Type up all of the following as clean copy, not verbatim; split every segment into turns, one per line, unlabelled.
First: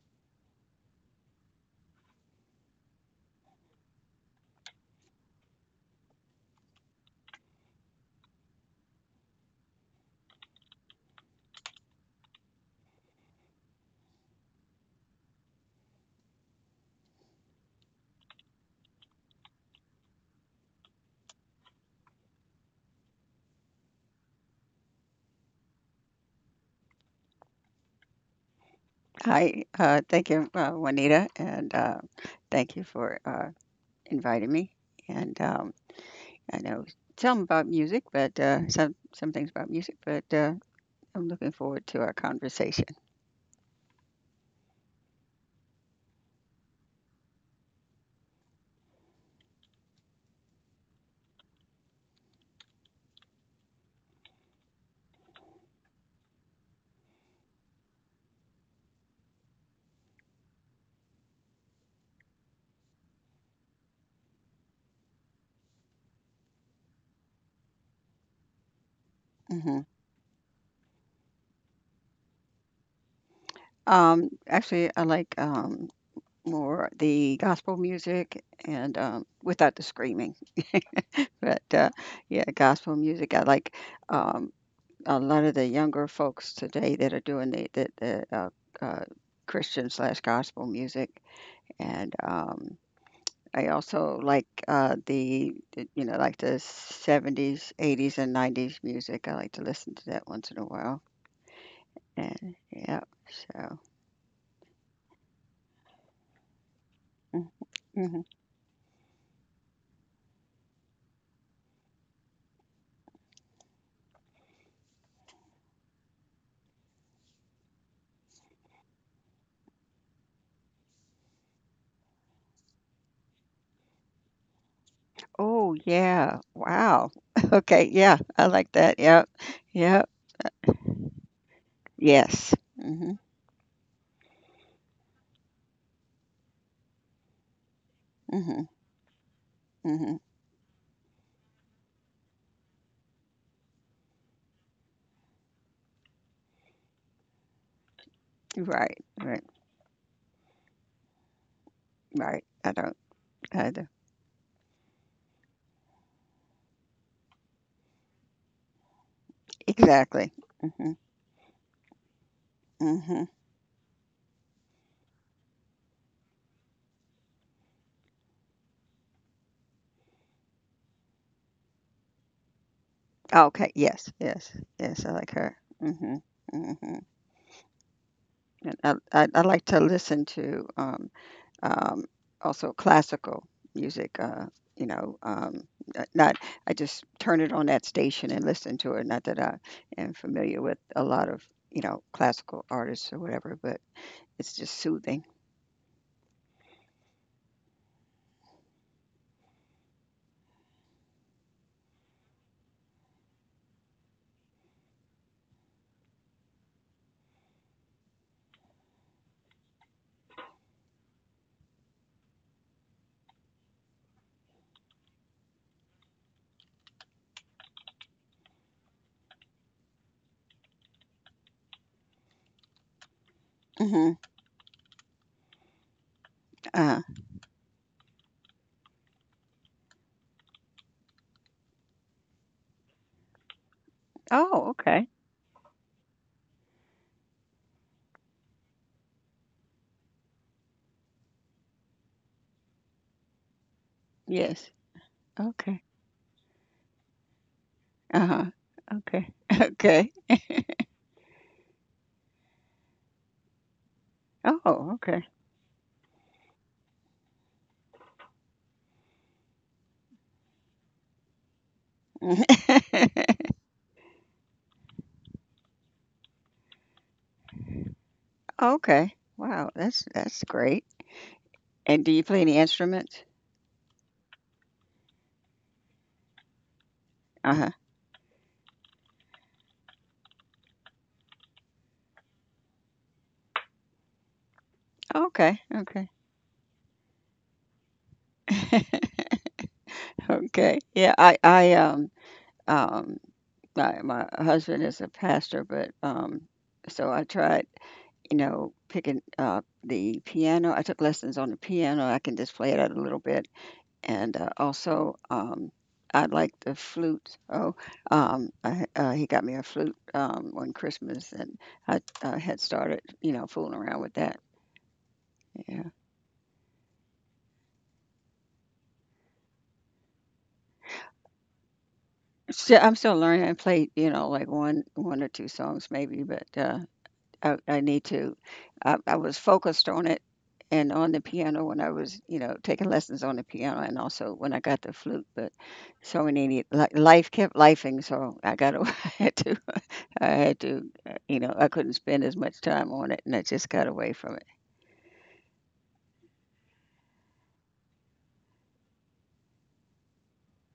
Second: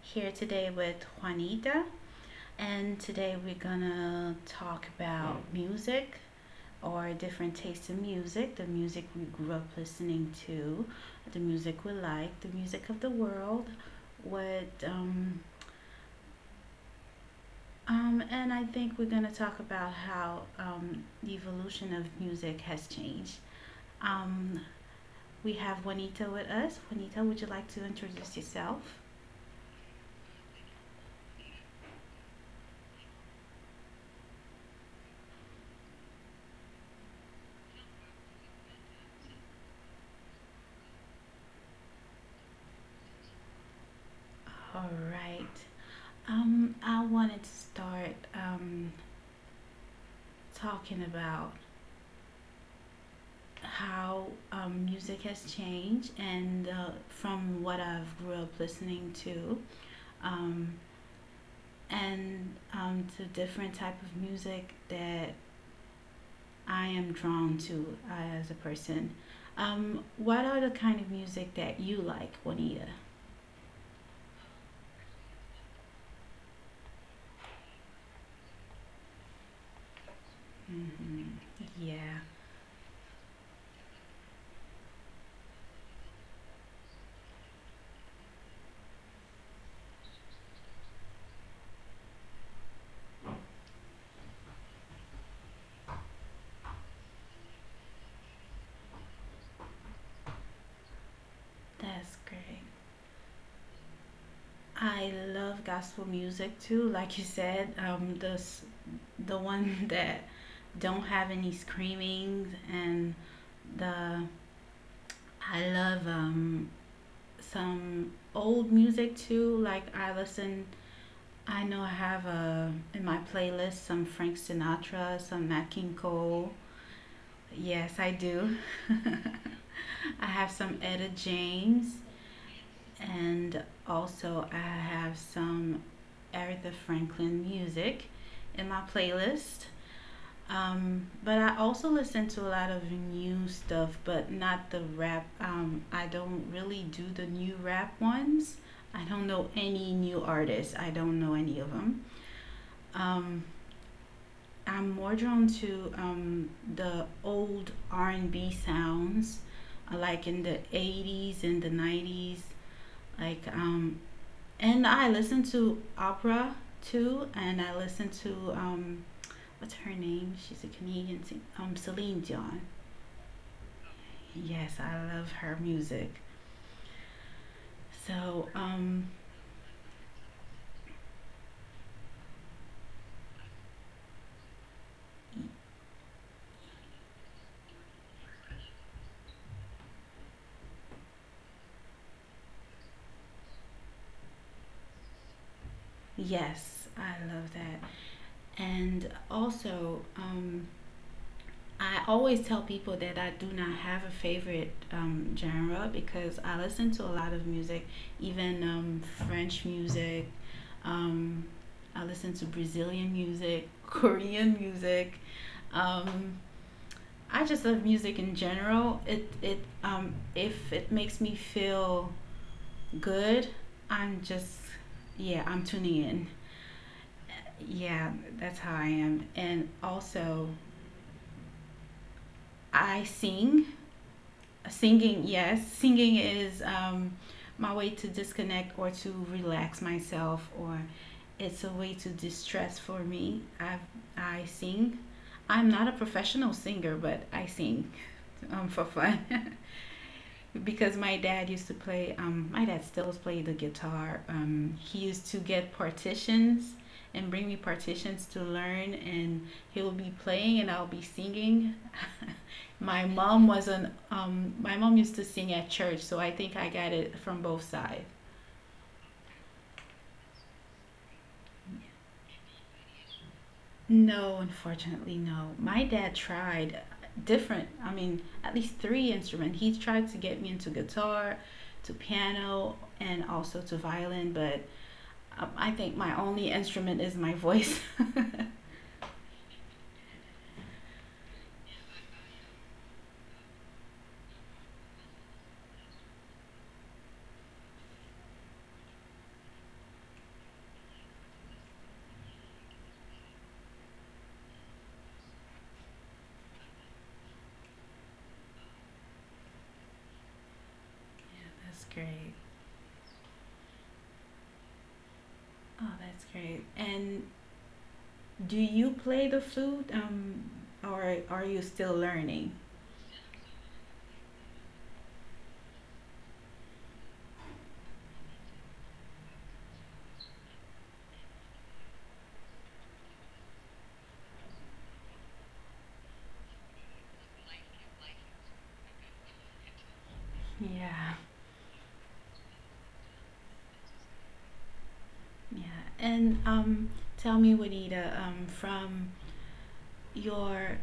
here today with Juanita, and today we're gonna talk about music, or different tastes in music, the music we grew up listening to, the music we like, the music of the world. What and I think we're gonna talk about how the evolution of music has changed. Um, we have Juanita with us. Juanita, would you like to introduce yourself?
Hi, thank you, Juanita, and thank you for inviting me. And I know some about music, but some things about music, but I'm looking forward to our conversation.
All right. I wanted to start talking about how music has changed, and from what I've grew up listening to, um, and to different type of music that I am drawn to as a person.
Hmm.
What are the kind of music that you like, Juanita?
Actually, I like more the gospel music and without the screaming.
Hmm.
But
Yeah,
yeah, gospel music. I like um, a lot of the younger folks today that are doing the uh, Christian slash gospel music. And I also like the like the 70s, 80s, and 90s music. I like to listen to that once in a while.
that's
And
great.
yeah, so.
I love gospel music too. Like you
Mhm,
said,
mhm.
the one that don't have any screamings and the I love some old music too. I know I have a in my playlist some Frank Sinatra, some Nat
Oh,
King
yeah.
Cole.
Wow.
Yes,
Okay.
I
Yeah.
do.
I like that. Yep. Yep.
I have some Etta James,
Yes. Mm-hmm.
and also I have some Aretha Franklin music in
Mm-hmm.
my playlist.
Mm-hmm.
But I also listen to a lot of new stuff, but not the rap. I don't really do the new rap ones. I
Right.
don't know
Right.
any new artists. I don't know any of them.
Right. I don't.
Um,
I don't.
I'm more drawn to the old R&B sounds, like
Exactly.
in the
Mm-hmm.
80s and the 90s.
Mm-hmm.
Like, and I listen to opera too, and I listen to what's her name? She's a Canadian singer, Celine Dion.
Okay. Yes. Yes.
Yes, I
Yes. I
love
like
her
her.
music.
Mm-hmm. Mm-hmm.
So,
And I,
um,
I, I like to listen to um, also classical music. You know, um, n- not I just turn it on that station and listen to it. Not that I am familiar with a lot of classical artists or whatever, but it's just soothing.
yes, I love that. And also, I always tell people that I do not have a favorite genre, because I listen to a lot of music, even French music. Um, I listen to Brazilian music, Korean music. Um, I just love music in general. It If it makes me feel good,
Hmm.
I'm just, yeah, I'm tuning in.
Uh,
Yeah, that's how I am. And also, I sing.
oh, okay.
Singing, yes, singing is my way to disconnect, or to relax myself, or it's a way to distress for me. I
Yes.
sing. I'm not
Okay.
a professional singer, but I sing
Uh huh.
for fun.
Okay. Okay.
because my dad used to play My dad still plays the guitar.
Oh,
He used
okay.
to get partitions and bring me partitions to learn, and he'll be playing and I'll be singing. My mom used to sing at church, so I think I got it from both sides.
Okay. Wow, that's great. And do you play any instruments?
No, unfortunately, no. My dad tried
Uh
different,
huh.
I mean, at least three instruments. He tried to get me into guitar, to piano, and also to violin, but
Okay,
I think my
okay.
only instrument is my voice. That's
Okay. Yeah, I um my my husband is a pastor, but so I tried, you know, picking up the piano. I took lessons on the piano. I can just play it out a little bit. And also I like the flute. Oh, he got me a flute one Christmas and I,
great.
I had started, fooling around with that. Yeah.
Oh, that's great. And do you play the flute, or are you still learning?
Still, I'm still learning. I play, like one or two songs maybe, but I need to. I was focused on it and on the piano when I was, taking lessons on the piano and also when I got the flute. But so many life kept lifing, so I got away. I had to. I had to.
Yeah.
You know, I couldn't spend as much time on it, and I just got away from it.
Yeah. And tell me, Juanita, from your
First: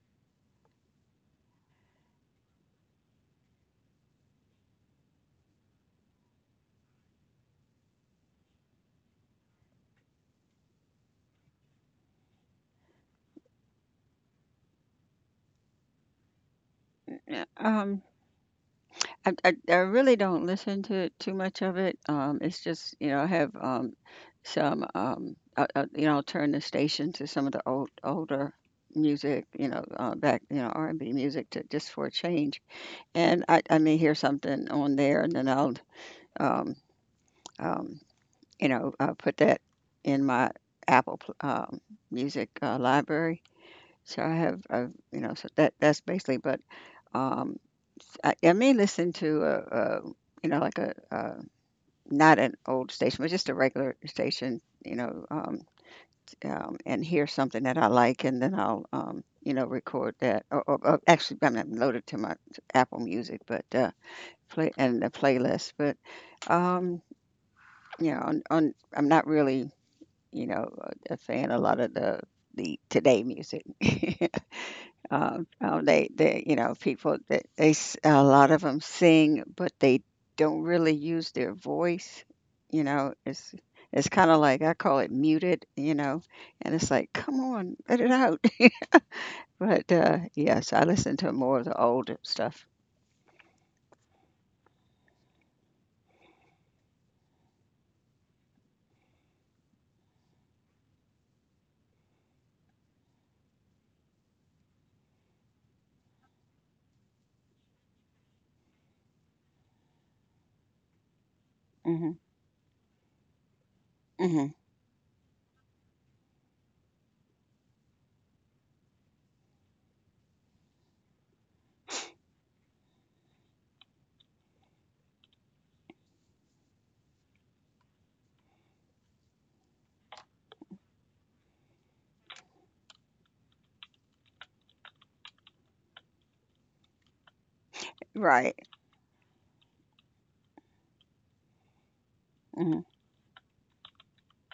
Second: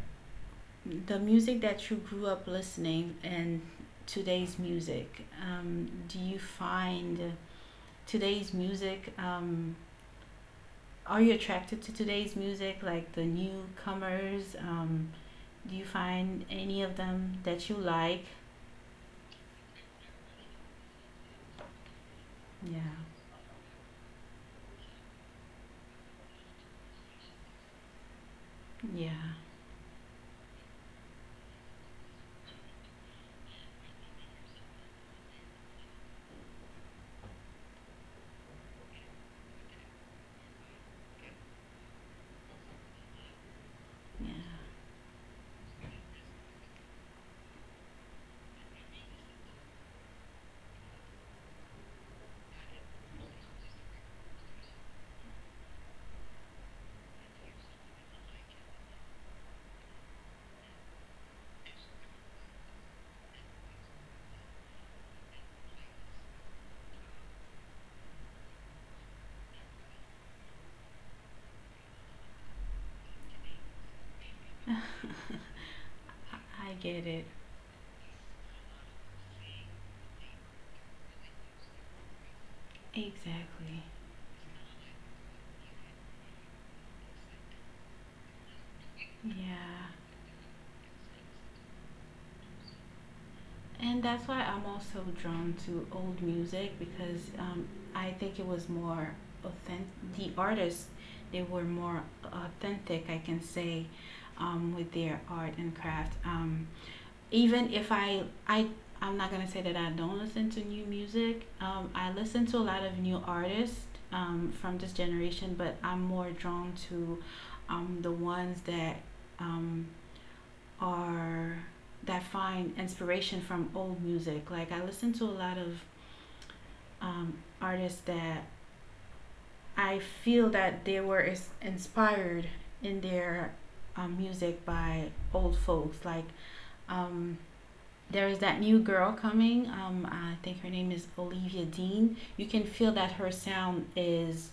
the music that you grew up listening and today's music, do you find today's music? Are you attracted to today's music, like the newcomers? Do you find any of them
Yeah,
that you like?
I really don't listen to too much of it. It's
Yeah.
just, I have some, I'll turn the station to some of the old older
Yeah,
music, you know, back, you know, R&B music to just for a change. And I may hear something on there, and then I'll, um, um, put that in my Apple Music library. So
yeah.
I have, so that's basically. But um, I may listen to a like a not an old station, but just a regular station, and hear something that I like, and then I'll, record that. Or actually, I'm not loaded to my Apple Music, but play and the playlist. But um, you know, on I'm not really, you know, a fan of a lot of the today music.
I, I get
People
it.
that a lot of them sing, but they don't really use their voice. You know, it's
Exactly.
it's kind of like I call it muted. You know, and it's like, come on, let it out. But
Yeah.
yes, I listen to more of the older stuff.
And that's why I'm also drawn to old music, because I think it was more authentic. The artists, they were more authentic, I can say, with their art and craft. Even if I'm not gonna say that I don't listen to new music.
Hmm.
I listen to a lot of new artists
Hmm.
from this generation, but I'm more drawn to the ones that um, are that find inspiration from old music. Like I listen to a lot of um, artists that I feel that they were is inspired in their music by old folks, like um, there is
Right.
that new girl coming. I think her name is Olivia Dean. You can
Hmm.
feel that her sound is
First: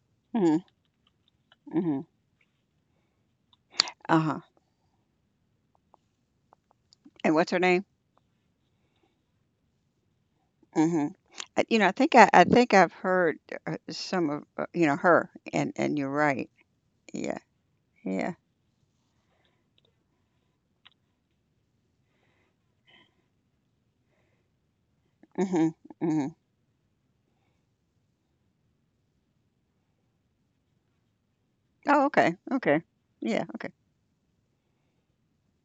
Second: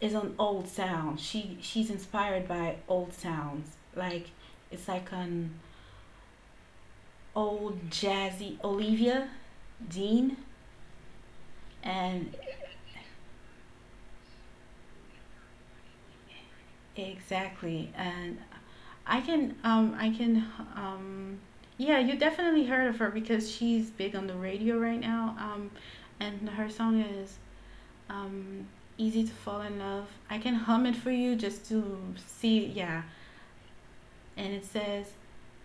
is an
Hmm.
old sound. She's
Hmm.
inspired by old sounds. Like
Uh-huh.
it's like an
And what's her
old
name?
jazzy Olivia Dean,
Hmm.
and
I think I've heard some of her, and you're right. Yeah.
exactly.
Yeah.
And I can um yeah, you definitely heard of her, because she's big on the radio right now.
Hmm. Hmm.
And her song is um, easy to fall in love. I can hum it for you just to
Oh, okay,
see,
okay.
yeah.
Yeah, okay.
And it says,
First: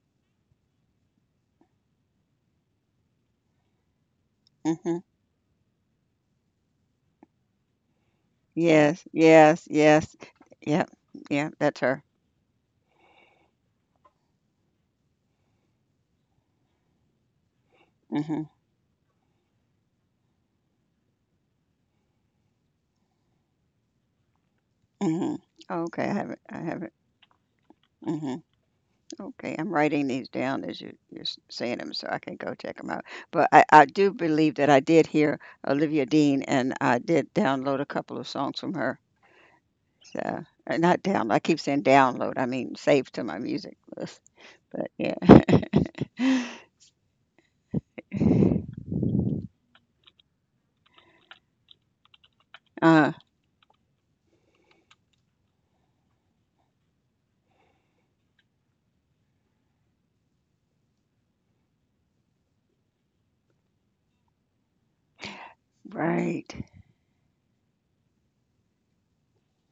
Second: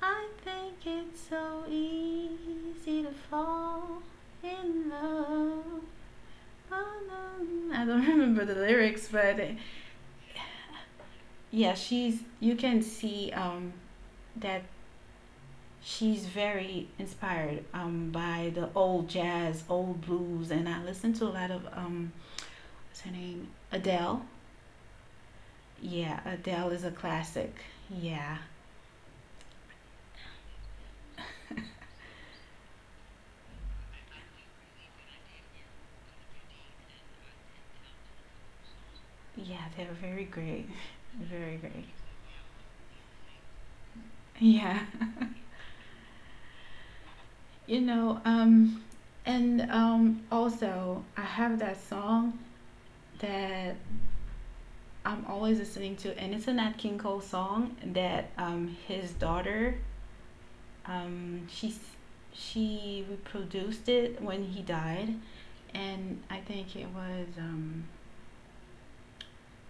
I think it's so easy to fall in
Mhm.
love. Oh, no. I don't remember the
Yes,
lyrics, but
yes, yes. Yep, yeah, that's
yeah,
her.
she's. You can see that she's very inspired
Mhm,
by the old jazz, old blues, and I listen to a lot of what's her name, Adele.
mhm. Okay, I
Yeah,
have it. I
Adele
have
is
it.
a classic.
Mhm.
Yeah,
Okay, I'm writing these down as you're saying them, so I can go check them out. But I do believe that I did hear Olivia Dean, and I did download a couple of songs from her.
yeah, they're
So,
very great.
not down. I keep
Very
saying
great.
download. I mean save to my music list.
Yeah.
But yeah.
You know, and also I have that song
uh,
that I'm always listening to, and it's a Nat King Cole song that his daughter, um she's she reproduced it when he died, and I
right.
think it was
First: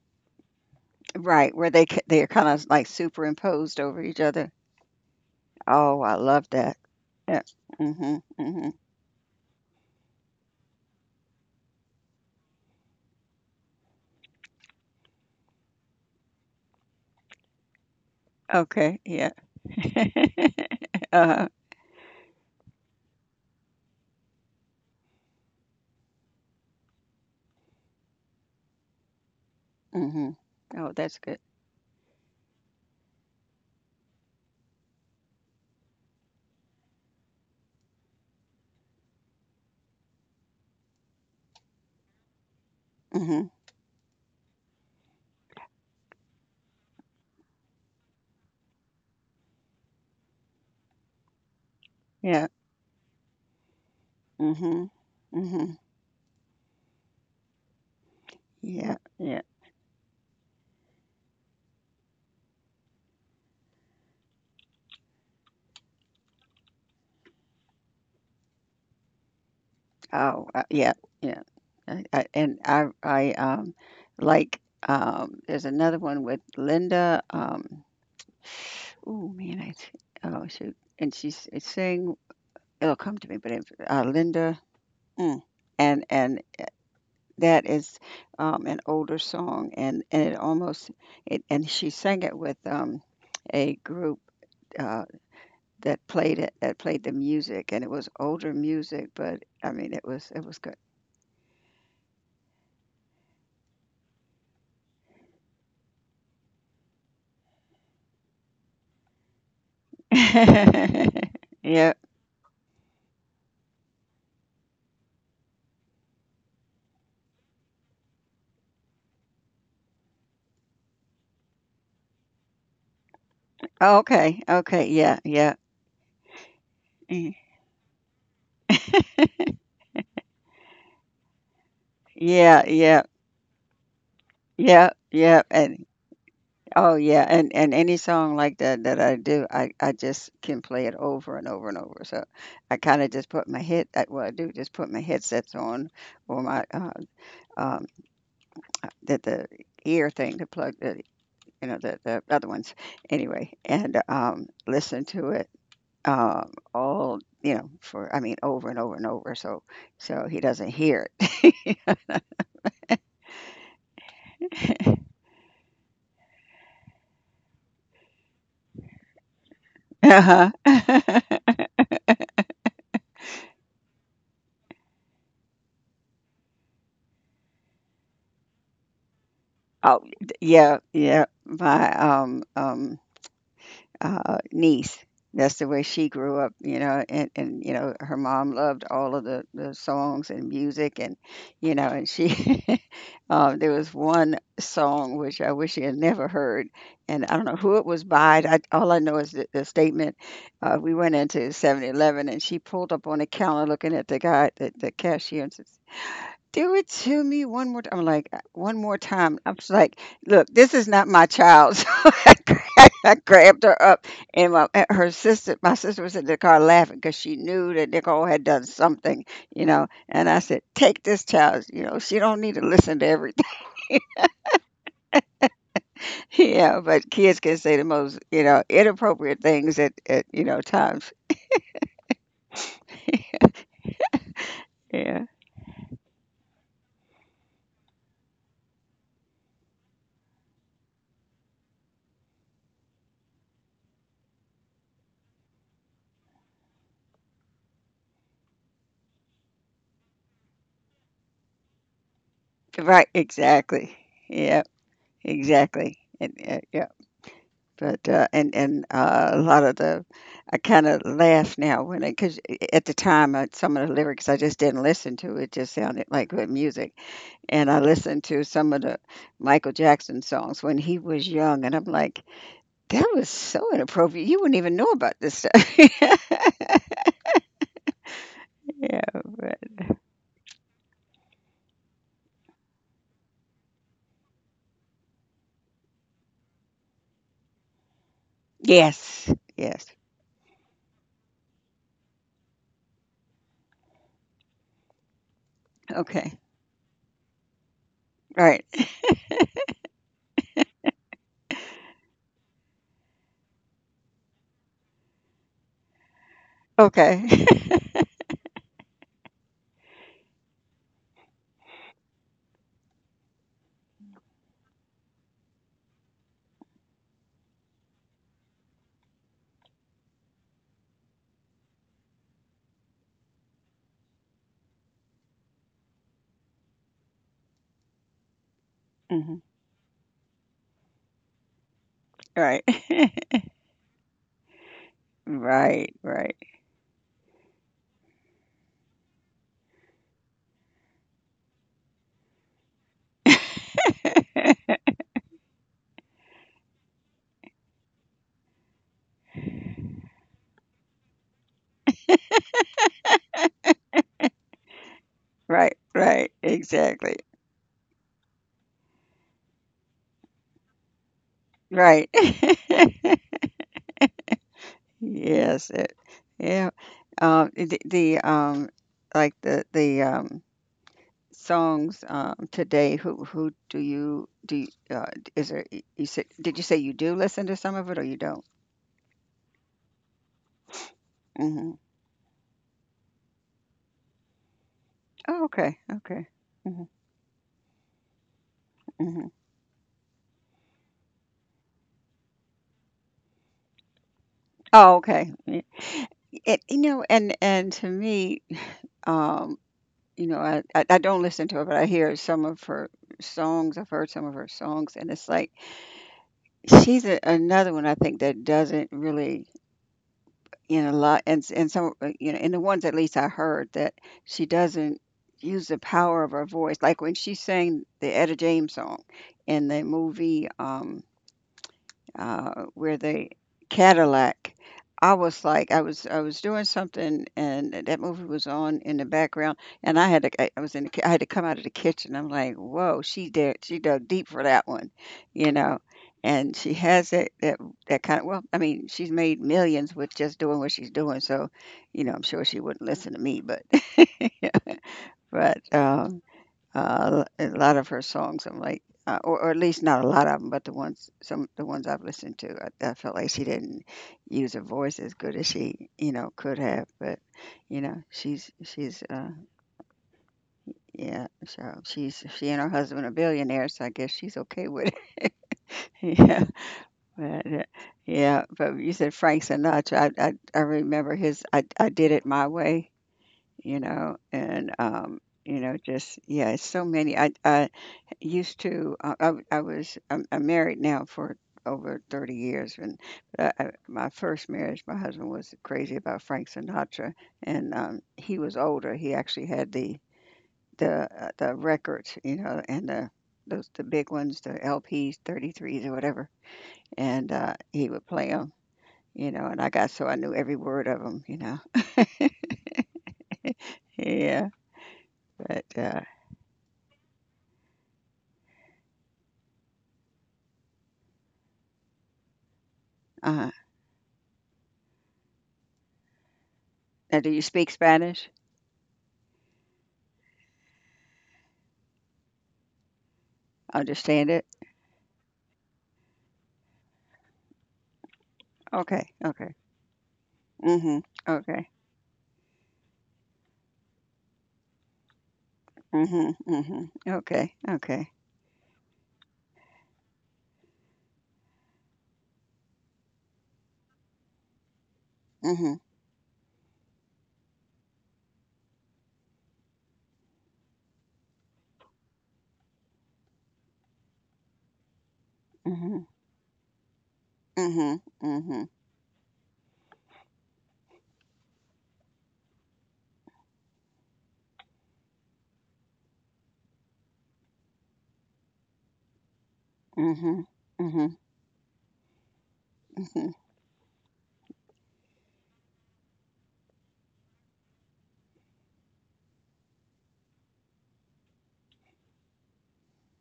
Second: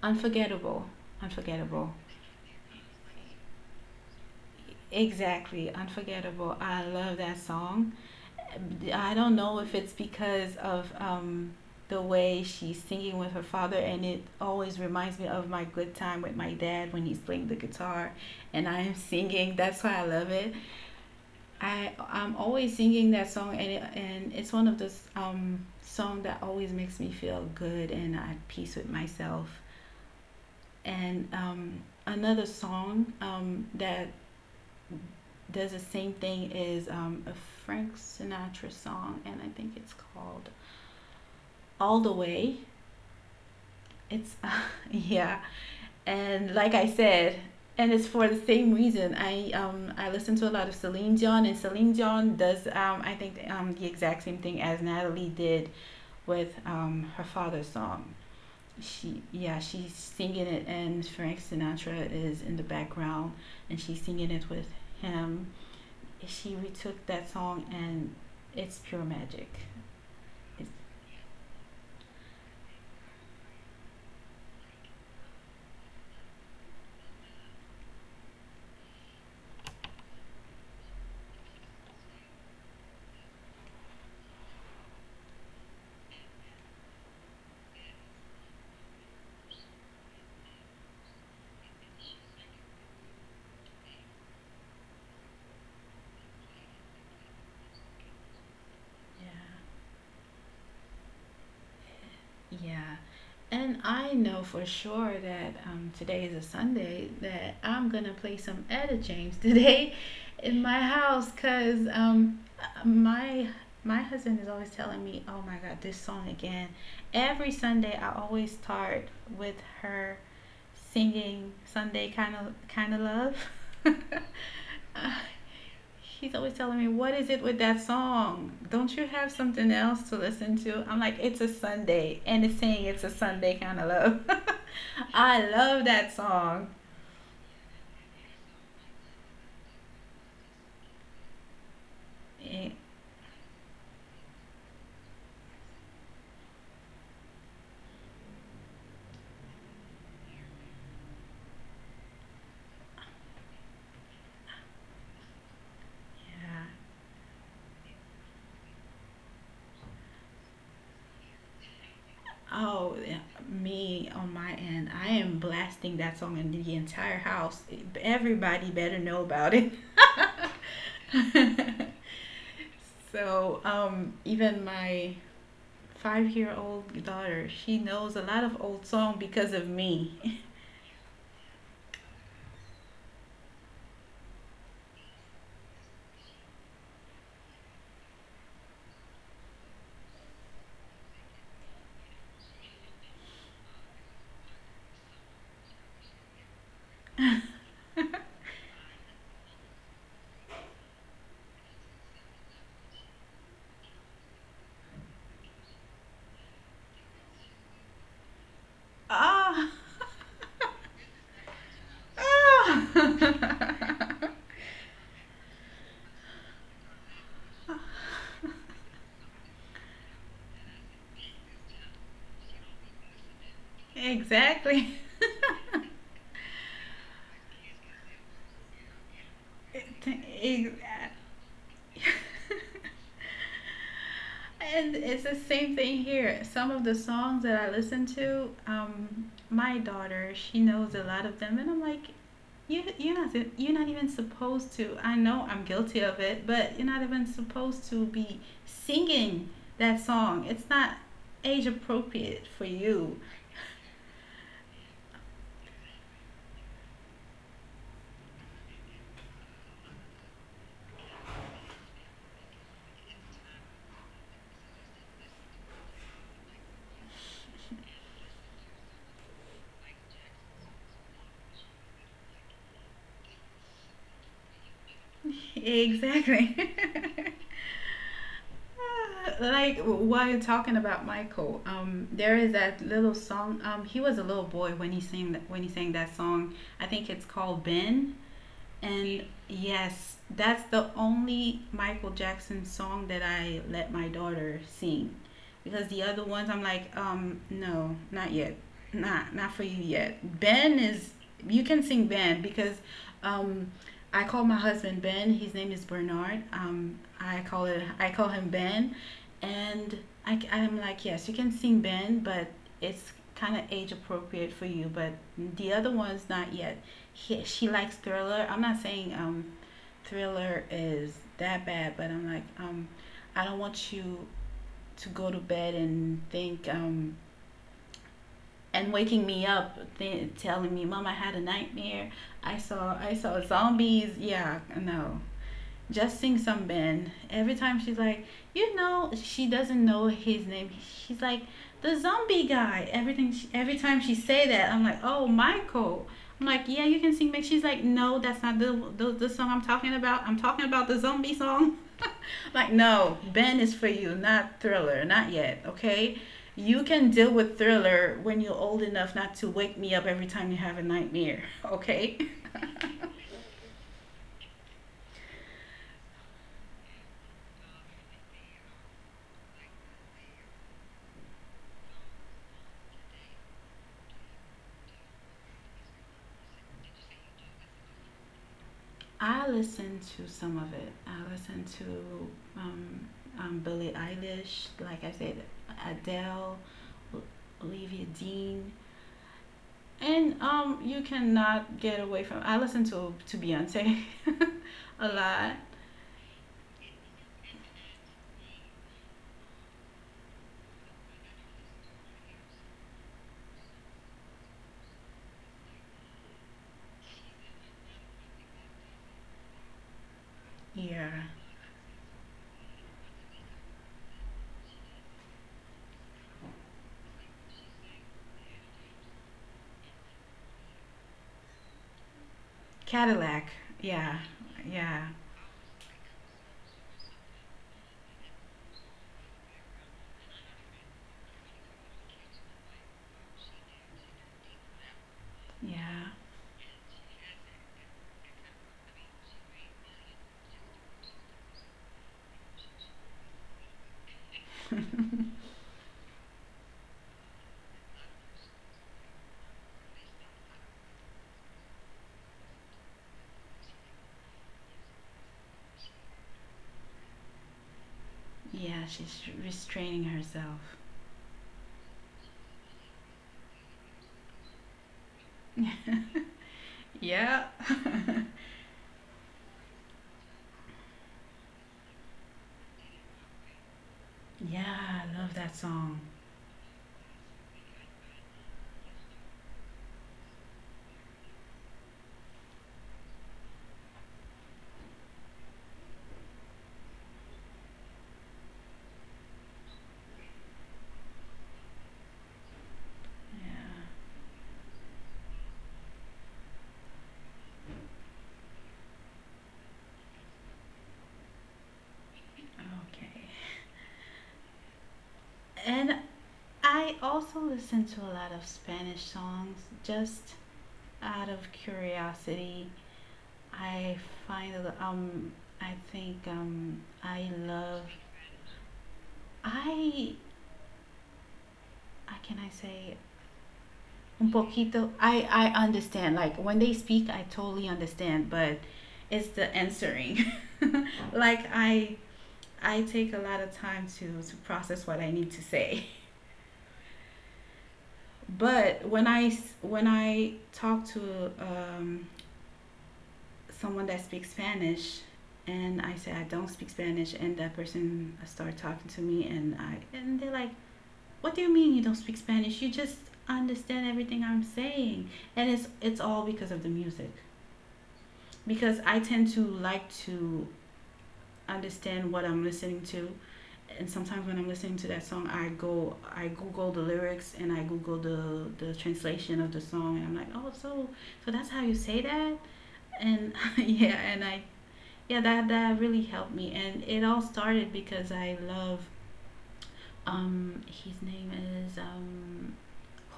unforgettable.
Right, where
Unforgettable.
they're kinda like superimposed over each other.
Exactly,
Oh, I love
unforgettable.
that.
I love
Yeah.
that song.
Mhm, mhm.
I don't know if it's because of the way she's singing with her father, and it always reminds me of my good time with my dad when he's playing the guitar, and I
Okay,
am
yeah.
singing. That's why I love it.
uh
I'm always singing that song, and and it's one of those song that always makes me feel good and at peace with myself.
Mhm. Oh, that's
And
good.
another song that does the same thing is a Frank Sinatra song, and I think it's called "All the Way."
Mhm.
It's yeah, and like I said, and it's for the same reason. I listen to a lot of Celine Dion, and Celine Dion
Yeah.
does I think the exact same thing as
Mhm.
Natalie did
Mhm.
with her father's song.
Yeah,
She
yeah.
yeah, she's singing it, and Frank Sinatra is in the background, and she's singing it with him. She retook that song, and it's pure magic.
Oh,
It's,
yeah, yeah. I and I I, like, there's another one with Linda, oh man, I oh, shoot, and she's sang it'll come to me, but it's, Linda mm, and that is an older song, and it almost and she sang it with a group uh, that played the music, and it was older music,
yeah.
but I mean it was good.
Yeah. And I know for sure that today is a Sunday that I'm gonna play some Etta James today in my house, because
Yeah.
my my husband is always telling me, "Oh my God, this song again." Every Sunday, I always start with her singing "Sunday Kind of Love."
Okay. Okay. Yeah. Yeah.
He's always telling me, what is
Mm.
it with that song? Don't you have something else to listen to? I'm like, it's a Sunday. And
Yeah.
it's saying
Yeah.
it's a Sunday kind of love.
Yeah. Yeah.
I
And.
love that song.
Oh yeah, and any song like that that I do, I just can play it over and over and over. So I
It-
kind of just put my head, well, I do just put my headsets on or my um the ear thing to plug the the other ones anyway, and listen to it
yeah.
all for I mean over and over and over. So he doesn't hear it.
Oh, yeah, me on my end, I am blasting that song in the entire house. Everybody better know about it.
Uh-huh.
Even my 5-year-old daughter, she knows a lot of old songs because of
Oh,
me.
yeah, yeah. My niece. That's the way she grew up, you know, and you know, her mom loved all of the songs and music and and she there was one song which I wish she had never heard and I don't know who it was by. All I know is the statement we went into 7-Eleven and she pulled up on the counter looking at the guy the cashier and says. Do it to me one more time. I'm like, one more time." I'm just
Ah.
like, look, this is not my child. So
Oh,
I grabbed her up, and and her sister, my sister was in the car laughing because she knew that Nicole had done something, you know. And I said, take this child. You know, she don't need to listen to everything.
exactly.
Yeah, but kids can say the most, inappropriate things at times.
And
Yeah.
it's the same thing here. Some of the songs that I listen to, my daughter, she knows a lot of them, and I'm like, you're not even supposed to. I know I'm guilty of it, but you're not even supposed to be singing that song. It's not age appropriate for
Right.
you.
Exactly. Yeah. Exactly. And, uh, but, a lot of the I kinda laugh now because at the time, some of the lyrics I just didn't listen to, it just sounded like good music, and I listened to some of the Michael Jackson songs when he was young, and I'm like, "That was so inappropriate, you wouldn't even know about this stuff."
Exactly.
Yeah, but
Like, while you're talking about Michael, there is that little song. He was a little boy when he sang that, song. I think it's called Ben. And
yes, yes.
yes, that's the only Michael Jackson song that I let my daughter sing. Because the other
Okay,
ones I'm like, no, not yet.
right.
Not for you yet. Ben is You can sing Ben, because um I call my husband Ben. His name is Bernard.
Okay.
I call him Ben, and I'm like, yes, you can sing Ben, but it's kind of age appropriate for you. But the other ones, not yet. She likes Thriller. I'm not saying Thriller is that bad, but I'm like, I don't want you to go to bed and think, and waking
Mhm.
me up telling me, Mom, I had a nightmare.
Right.
I saw zombies. Yeah, no,
Right,
just
right,
sing some band. Every time she's like, you know, she doesn't know his name. She's like, the zombie guy. Everything. Every time she say that, I'm like, oh, Michael. I'm like, yeah, you can sing. But she's like, no, that's not the song I'm talking about. I'm talking about the zombie song. Like, no, Ben is for you, not Thriller, not yet.
right,
Okay.
right,
You
exactly.
can deal with Thriller when you're old enough not to wake me up every time you have a nightmare,
Right.
okay?
Yes, yeah. The like the songs today. Who do you do? Is there? You said? Did you say you do listen to some of it or you don't?
I listen to some of it. I listen
Hmm.
to um, Billie Eilish, like I said,
Oh, okay, okay.
Adele,
Hmm.
Olivia Dean,
Hmm.
and you cannot get away from. I listen to Beyonce
Oh,
a
okay.
lot.
It, you know, and to me, um, I don't listen to it, but I hear some of her songs. I've heard some of her songs, and it's like she's another one I think that doesn't really In a
Yeah,
lot and s and some in the ones at least I heard that she doesn't use the power of her voice, like when she sang the Etta James song in the movie, where they
Cadillac. Yeah,
Cadillac.
yeah,
I was like, I was, doing something, and that movie was on in the background, and I had to, I was in, the, ki- I had to come out of the kitchen. I'm like, whoa, she dug deep for that one, you know,
yeah,
and she has that kind of. Well, I mean, she's made millions with just doing what she's doing, so, you know, I'm sure she wouldn't listen to me, but, but, a lot of her songs, I'm like, or at least not a lot of them, but the ones I've listened to, I felt like she didn't use her voice as good as she could have. But you know, she's
yeah.
she's
She's restraining herself.
yeah, so she and her husband are billionaires, so I guess she's okay with it. Yeah, but
Yeah,
uh, yeah, but you said Frank Sinatra. I remember his I did it my way. You know, and
yeah. I love that song.
just yeah, it's so many. I used to. I was I'm married now for over 30 years, and my first marriage, my husband was crazy about Frank Sinatra, and he was older. He actually had the the records, you know, and the those the
Yeah.
big ones, the LPs, 33s or whatever, and he would play them. You know, and I got so I knew every word of them. You know,
Okay.
yeah, but
And I also listen to a lot of Spanish songs just out of curiosity.
uh-huh.
I find a- um I think,
Now, do
I
you speak
love.
Spanish?
I How can I say?
Understand
Un
it?
poquito. I understand, like when they speak I totally understand, but
Okay,
it's the
okay.
answering.
Mhm.
Like
Okay.
I take a lot of time to process what I need to say.
Mhm. Mhm. Okay. Okay.
But when when I talk to someone that speaks Spanish,
Mhm.
and I said I don't speak Spanish, and that person started talking to me, and they're like, "What do you mean you don't speak Spanish? You just understand everything I'm saying," and it's
Mhm.
it's all because of the music,
Mhm. Mhm.
because I tend to like to understand what I'm listening to. And sometimes when I'm listening to that song, I go, I Google the lyrics, and I Google the translation of the song, and I'm like,
Mhm.
oh,
Mhm.
so that's how you say that,
Mhm.
and yeah, and I yeah, that really helped me, and it all started because I love, his name is,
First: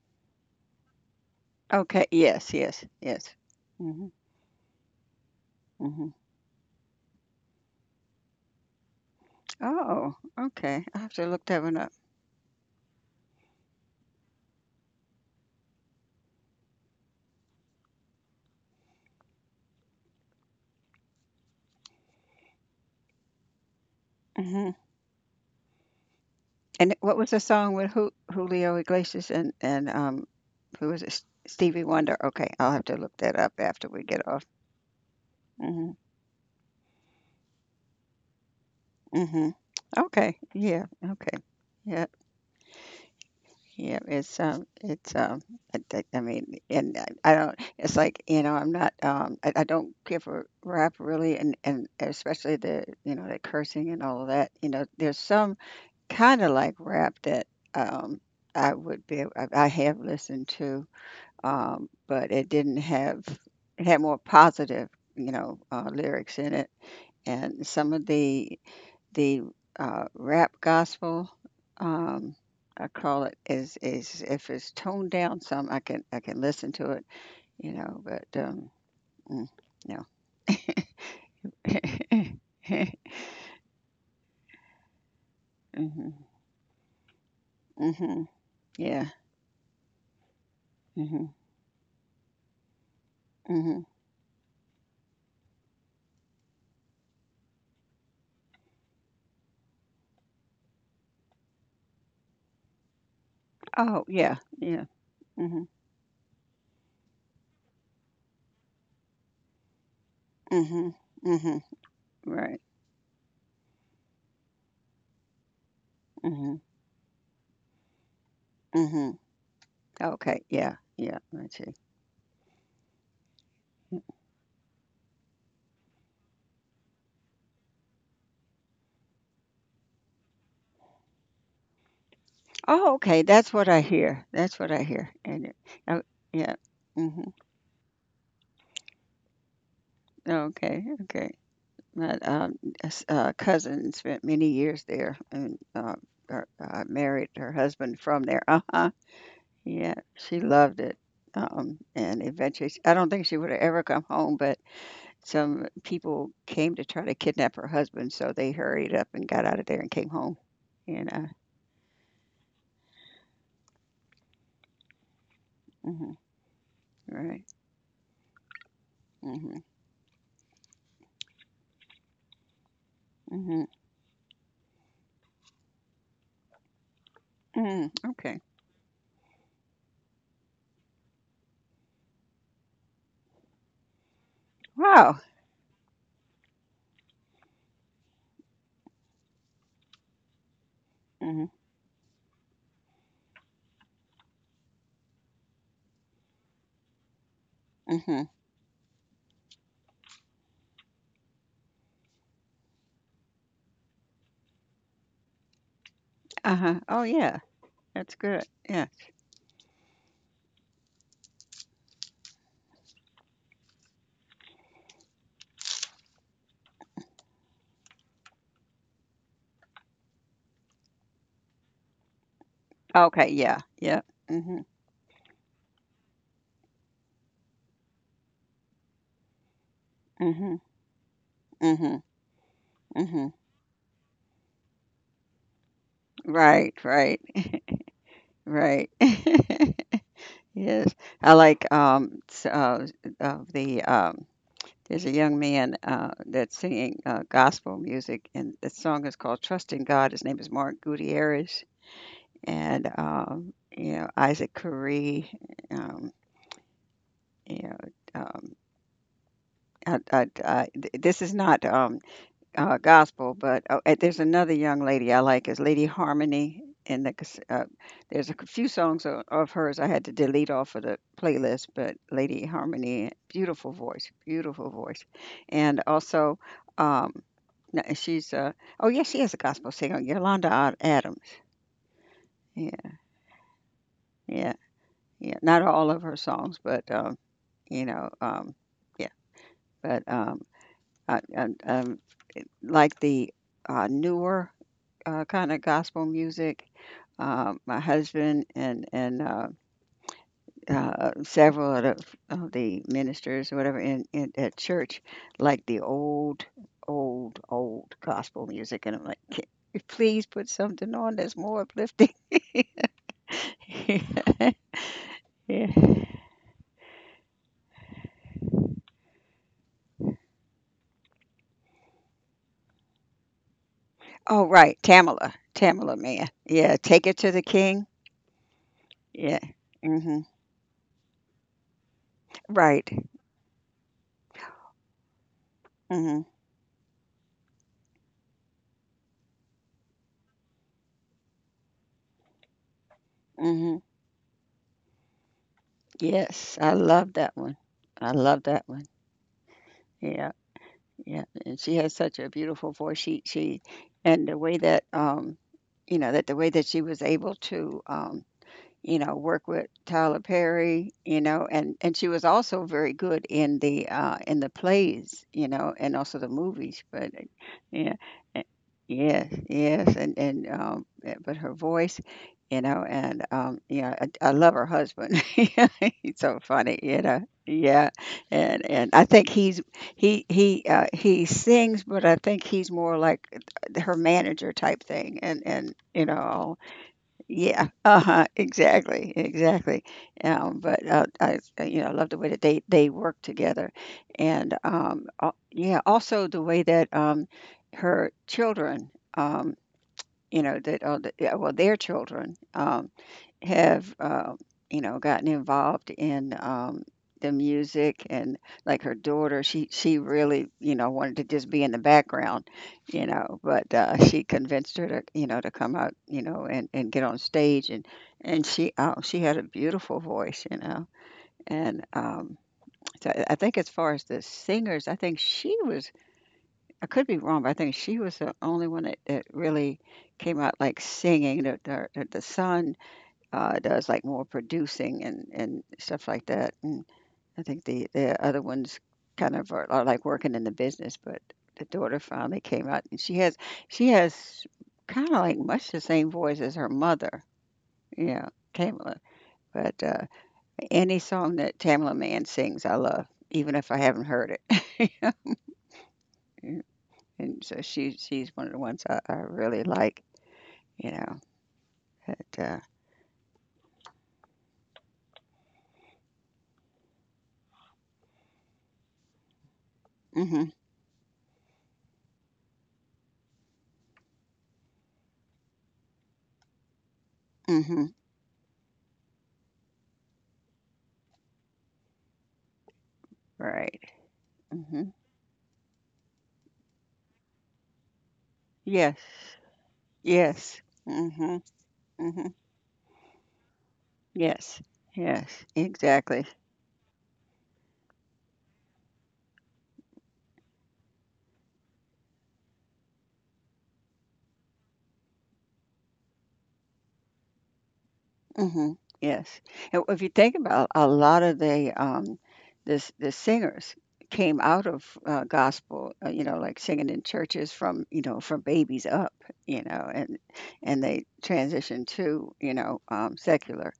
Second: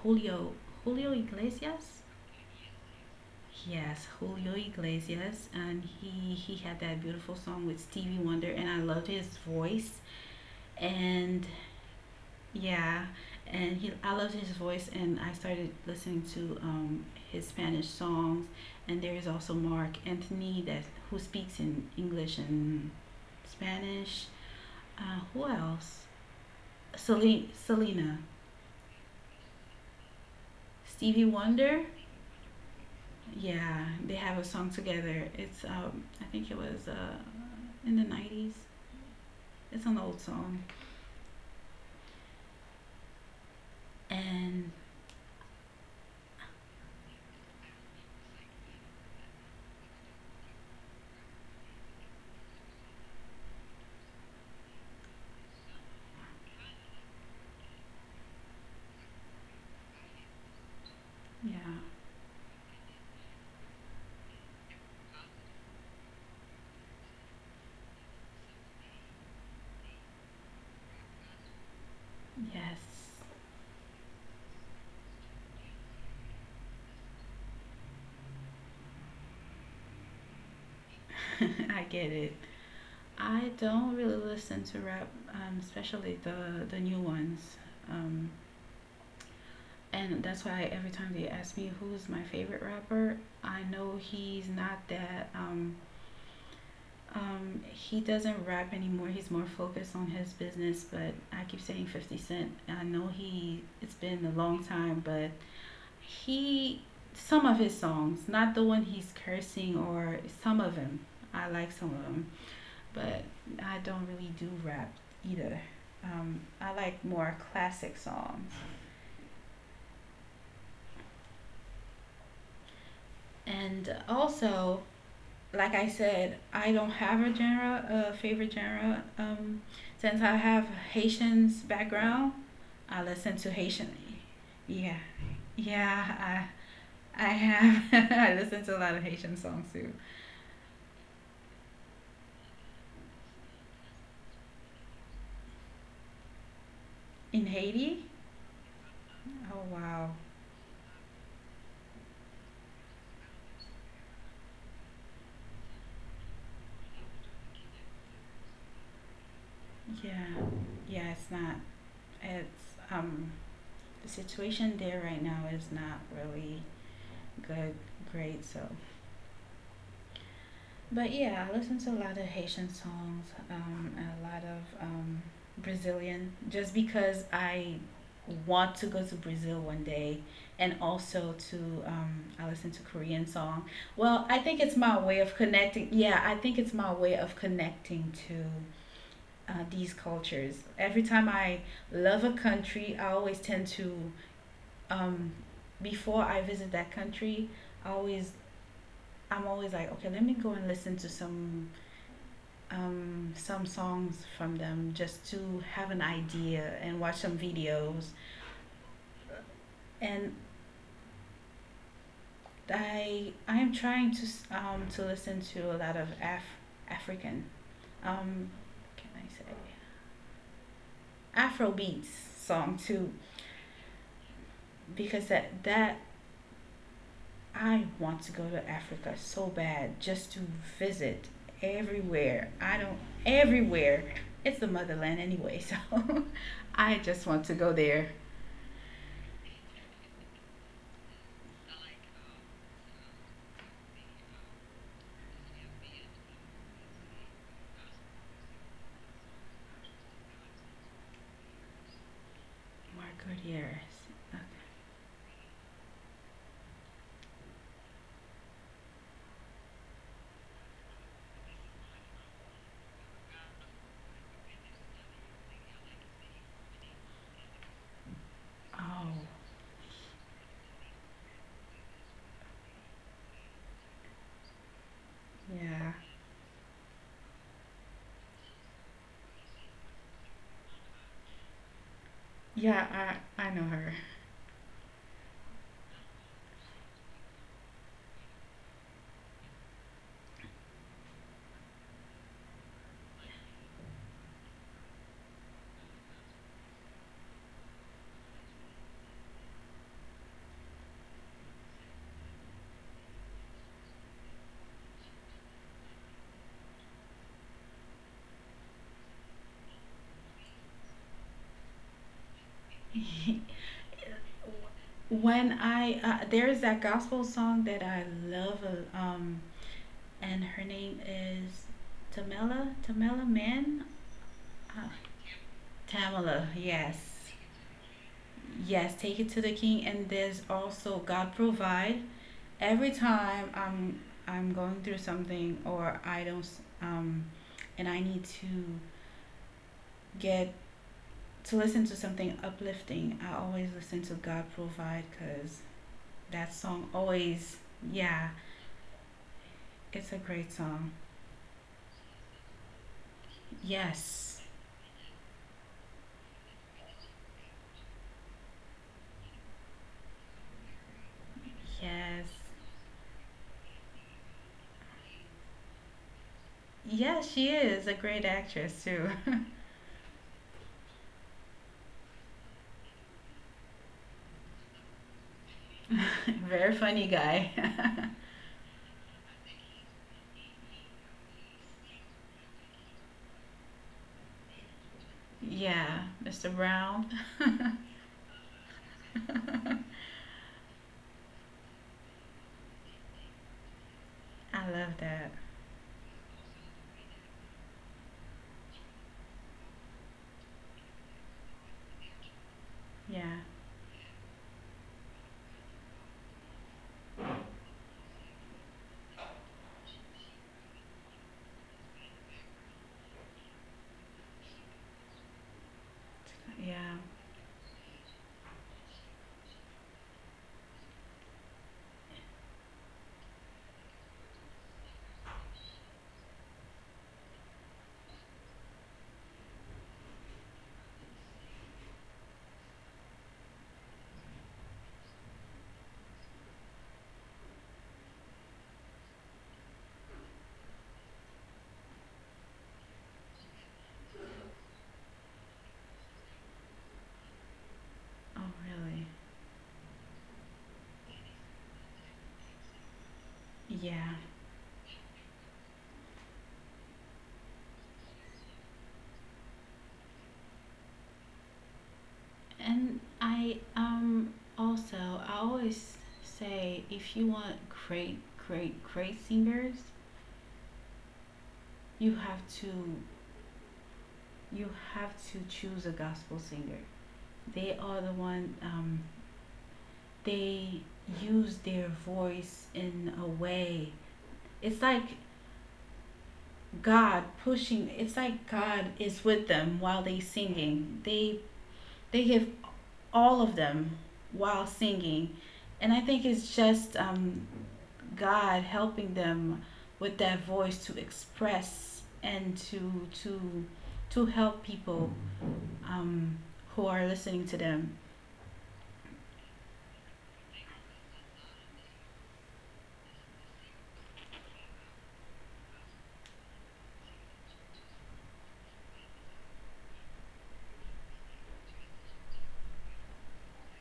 Julio, Iglesias.
Okay. Yes. Yes. Yes.
Yes,
Mhm.
Julio Iglesias. And
Mhm.
he had that beautiful song with Stevie Wonder, and I loved his voice.
Oh. Okay. I have to
And
look that one up.
yeah, and he I loved his voice, and I started listening to, his Spanish songs. And there is also Mark Anthony, that who speaks in English and Spanish.
Mhm.
Who else?
And what was the
Celine,
song with
Selena,
Julio Iglesias and who was it?
Stevie Wonder.
Stevie Wonder. Okay, I'll have to look that up
Yeah,
after we
they
get
have a
off.
song together. It's,
Mhm.
I think it was, in the '90s.
Mhm.
It's an old
Okay.
song,
Yeah. Okay. Yeah. Yeah, it's
and
I mean, I don't. It's like, I'm not. I don't give a rap really, and especially the the cursing and all of that. You know, there's some kind of like rap that um I would be I have listened to,
yeah,
but it didn't have it had more positive you know lyrics in it, and some of the rap gospel, um,
yes.
I call it is if it's toned down some, I can listen to it, you know, but, mm, no.
I get it. I don't really listen to rap,
Mhm,
especially the new ones. Um,
mhm, yeah,
and that's why every time they
mhm,
ask me who's my favorite rapper, I
mhm.
know he's not that, he doesn't rap anymore. He's more focused on his business. But I keep saying Fifty Cent. I know he. It's
Oh,
been a
yeah,
long
yeah,
time, but
mhm,
he. Some of his songs, not the one he's cursing, or some of
mhm,
them. I
mhm,
like some of them,
right,
but I don't really do rap either. Um,
mhm,
I like more classic songs.
mhm. Okay, yeah, yeah, I see.
And also, like I said, I don't have a genre, a favorite genre. Since I have Haitian's background,
Oh,
I
okay,
listen to
that's what I
Haitian.
hear, that's what I
Yeah,
hear, and it oh,
yeah,
yeah,
I
mhm,
have. I listen to a lot of Haitian songs too.
okay, okay. My cousin spent many years there, and her, married
In
her husband
Haiti?
from there. Uh huh.
Oh,
Yeah,
wow.
she loved it. And eventually, I don't think she would have ever come home, but some people came to try to kidnap her husband, so they hurried up and got out of there and came
Yeah,
home.
yeah.
And
It's not. It's. The situation there right now is not
hmm
really
right,
good, great. So.
hmm
But yeah, I listen to a lot of Haitian songs,
hmm
and a lot of, Brazilian, just because I
mm-hmm. Okay,
want to go to Brazil one day, and also to, I listen to Korean song. Well, I think it's my way
wow,
of connecting. Yeah, I think it's my way of connecting to, these cultures. Every time
hmm
I love a country, I always tend to, um, before I visit that country, I
hmm
always I'm always like, okay, let me go and listen to some, some songs from them just to have an
uh huh.
idea
Oh
and watch
yeah,
some videos.
that's good. Yeah.
And I am trying to, to listen to a lot of African, um, can I say, Afrobeats song too,
Okay. Yeah. Yeah. Mm hmm.
because that I want to go to Africa so bad just to
Mm
visit
hmm. Hmm
everywhere. I don't.
hmm.
Everywhere. It's the motherland anyway, so
Right,
I
right,
just want to go there.
right. Yes, I like s- of the. There's a young man that's singing gospel music, and the song is called "Trust in God." His name is Mark Gutierrez, and
Mark Gutierrez.
you know
Okay.
Isaac Curry. Um, you know, um, this is not gospel, but there's another young lady I like is Lady Harmony, and there's a few songs
Oh,
of hers I had to delete off of the playlist. But Lady Harmony, beautiful voice, and
yeah.
also um, she's oh yeah, she is a gospel singer, Yolanda Adams.
Yeah,
Yeah,
I know her.
yeah, yeah. Not all of her songs, but you know, yeah, but um, I, I, um, like the newer kind of gospel music. My husband and several of of the ministers or whatever in at church like the old gospel music, and I'm like, "Can you please put something on that's more uplifting." Yeah.
There's that gospel song that I love, and her name is, Tamela Mann.
Oh, right,
Uh,
Tamala, Tamala man.
Tamela,
Yeah, take it to
yes.
the king.
Yes, "Take It
Yeah.
to the King." And
Mhm.
there's also "God Provide." Every
Right.
time I'm going through something, or I
Mhm.
don't, and I need to get to listen to something uplifting, I always
Mhm.
listen to "God Provide" because that
Yes, I
song
love that
always,
one. I
yeah,
love that one.
it's a
Yeah.
great song.
Yeah, and she has such a beautiful voice. She and the
Yes,
way that you know that the way that she was able to you know, work with Tyler Perry, you know, and she was
yes.
also very good in the plays, you know, and also the movies, but
Yeah, she is a
yeah.
great
a-
actress too.
Yes, yes, and but her voice, you know, and yeah, I love her husband. He's so
Very
funny, you
funny
know.
guy.
Yeah, and I think he sings, but I think he's more like her manager type thing, and
Yeah,
you know
Mr.
all
Brown.
yeah, uh-huh, exactly, exactly. You know, I love the way that they work together, and
I love that.
yeah, also the way that her children, you know, that yeah, well, their children,
Yeah,
have, you know, gotten involved in, the music and like her daughter, she really, you know, wanted to just be in the background, you know, but, she convinced her to, you know, to come out, you know,
yeah.
and get on stage and she, oh, she had a beautiful voice, you know, and, so I think as far as the singers, I think she was I could be wrong, but I think she was the only one that that really came out, like, singing. The son does like more producing and stuff like that. And I think the other ones kind of are like working in the business, but the daughter finally came out, and she has kind of like much the same voice as her mother, you know,
Oh,
Tamala.
really?
But any song that Tamala Mann sings, I love, even if I haven't
Yeah.
heard it. And so she's one of the ones I really like, you know. But
And I always say, if you want great, great, great singers,
mhm,
you have to you have to choose a gospel singer. They
mhm,
are the one, they use their voice in a
right,
way. It's
mhm,
like God pushing, it's like God
yes,
is with them while they
yes.
singing. They,
Mhm,
they
mhm.
give all of them
Yes,
while singing.
yes,
And I think
exactly.
it's just, God helping them with that voice to express and to help people, um, who are listening to them.
Mm. Mhm, yes. And if you think about a lot of the, this the singers came out of, gospel, you know, like singing in churches from, you know, from babies up, you know, and they transitioned to, you know, secular.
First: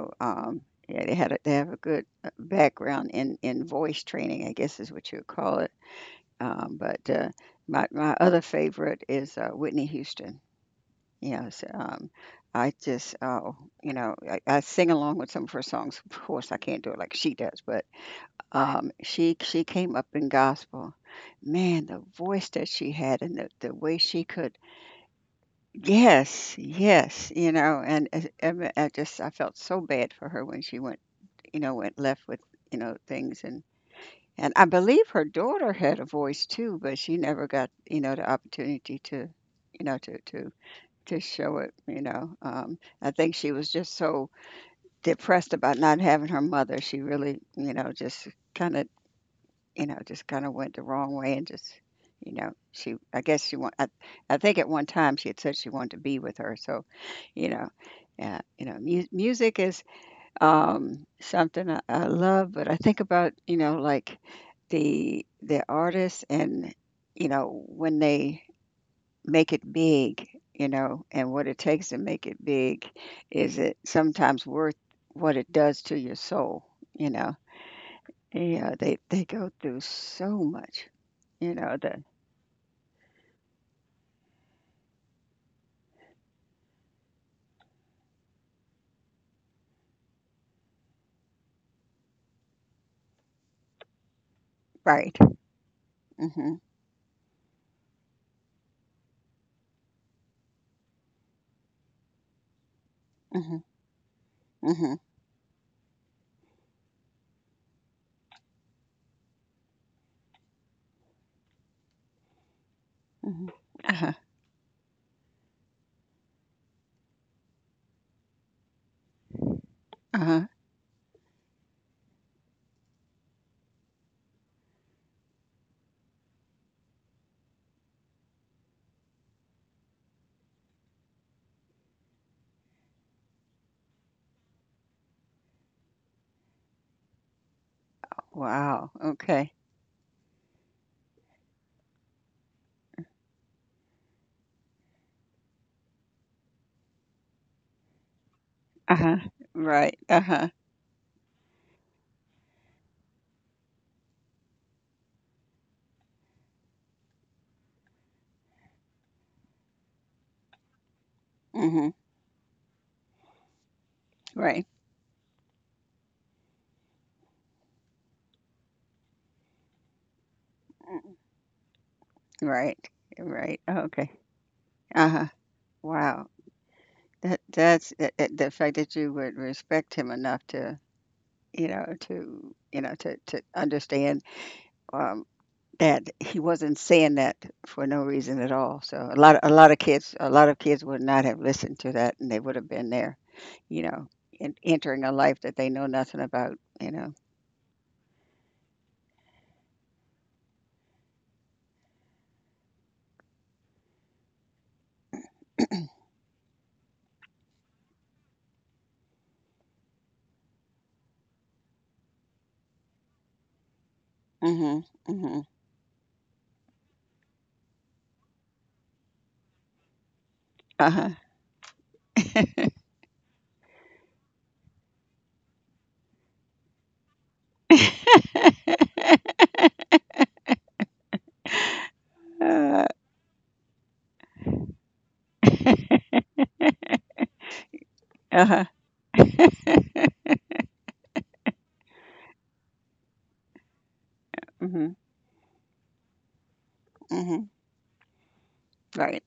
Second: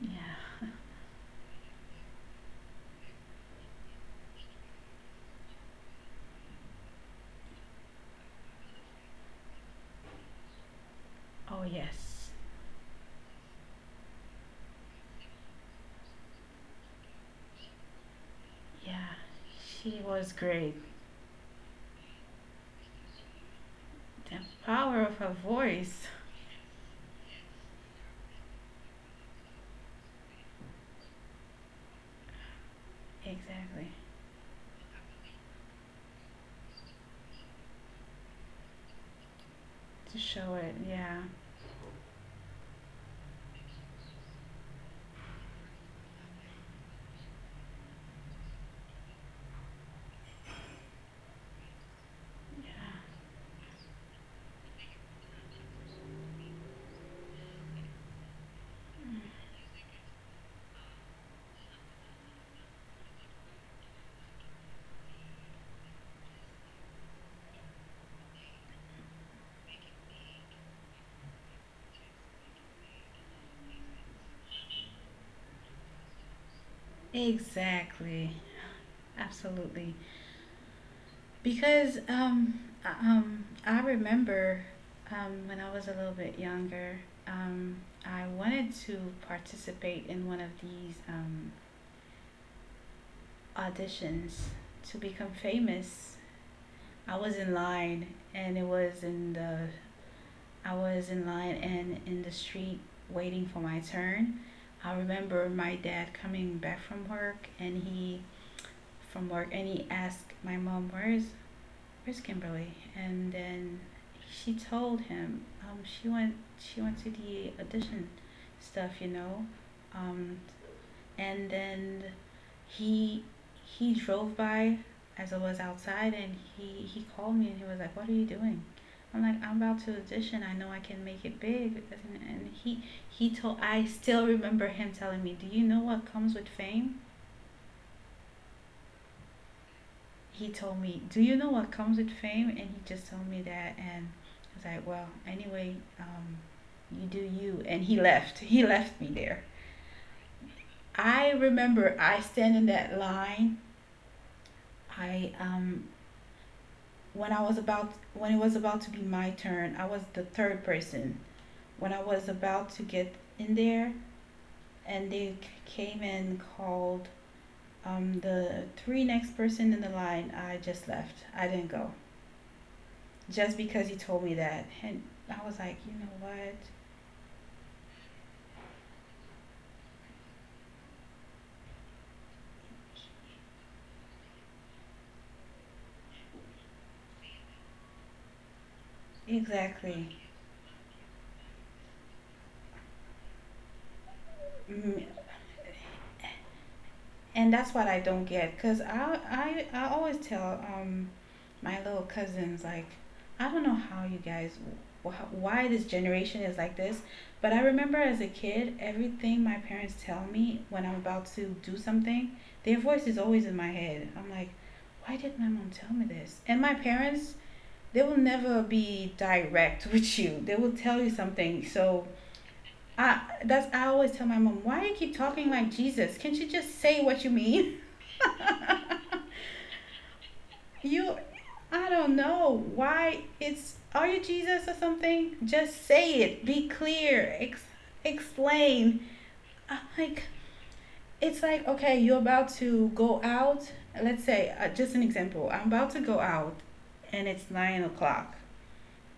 Yeah.
yeah, they have a good, background in voice training, I guess is what you would call it. But my other favorite is Whitney Houston. Yes,
Oh, yes.
I just you know I sing along with some of her songs. Of course, I can't do it like she does, but
Yeah.
she came
She
up in
was great.
gospel. Man, the voice that she had and the way she
The
could.
power of her voice.
Yes, yes, you know, and I just I felt so bad for her when she went, you know, went left with you know things and.
Exactly.
And I believe her daughter had a voice too, but she never got, you know, the opportunity to, you know,
To show it.
to
Yeah.
show it, you know. I think she was just so depressed about not having her mother. She really, you know, just kind of, you know, just kind of went the wrong way and just, you know,
Yeah.
I guess I think at one time she had said she wanted to be with her. So, you know, yeah, you know, music is something I love, but I think about you know like the artists and you know when they make it big, you know, and what it takes to make it big, is it sometimes worth what it does to your soul? You know,
Exactly.
yeah, they go through
Absolutely.
so much, you know.
Because
The
I remember, when I was a little bit younger, um I wanted to participate in one of these, auditions to
right,
become famous.
mhm,
I was in line and it was in the I was in line and in the street waiting
mhm,
for my turn.
mhm,
I remember my dad coming back from work and he asked my mom, "Where's, Kimberly?" And
mhm,
then
uh huh,
she told him, she went to the audition stuff, you know.
uh huh.
Um, and then he he drove by as I was outside, and he called me and he was like, "What are you doing?" I'm like, "I'm about to audition. I know I can make it big." And, he he told I still remember him telling me, "Do you know what comes with fame?"
Wow, okay,
He told me, "Do you know what comes with fame?" And he just told me that, and I was like, "Well, anyway, you do you." And he left. He
uh
left me
huh,
there.
right, uh huh,
I remember I stand in that line. I When it was about to be my turn, I was the third person.
mhm,
When I was about to get in there,
right.
and they came and called, the three next person in the line, I just
Mm-hmm.
left. I didn't go
Right,
just
right. Oh,
because he
okay.
told me that, and
Uh-huh.
I was like, you know
Wow.
what?
That the fact that you would respect him enough to, you know, to, you know, to understand um that he wasn't saying that for no reason at all. So a lot of kids
Exactly.
would not have listened to that and they would have been there, you know, entering
Mm,
a life that they know nothing about, you know.
and that's what I don't get, because I always tell, my little cousins, like, I don't know how you guys, why this generation is like this, but I remember as a kid, everything my parents tell me when I'm about to do something, their voice is always in my head. I'm like,
Mhm.
why did
Mhm.
my mom tell me this? And my parents, they will never be direct with you, they will tell
Uh-huh.
you something. I I always tell my mom, "Why do you keep talking like Jesus? Can't you just say what you mean?" you I don't know
uh,
why it's, are you Jesus or something? Just say it. Be clear.
uh-huh.
Explain. I'm like It's like, okay, you're about to go out. Let's say,
Mhm.
just an example. I'm about to go out, and
hmm
it's 9 o'clock.
Right.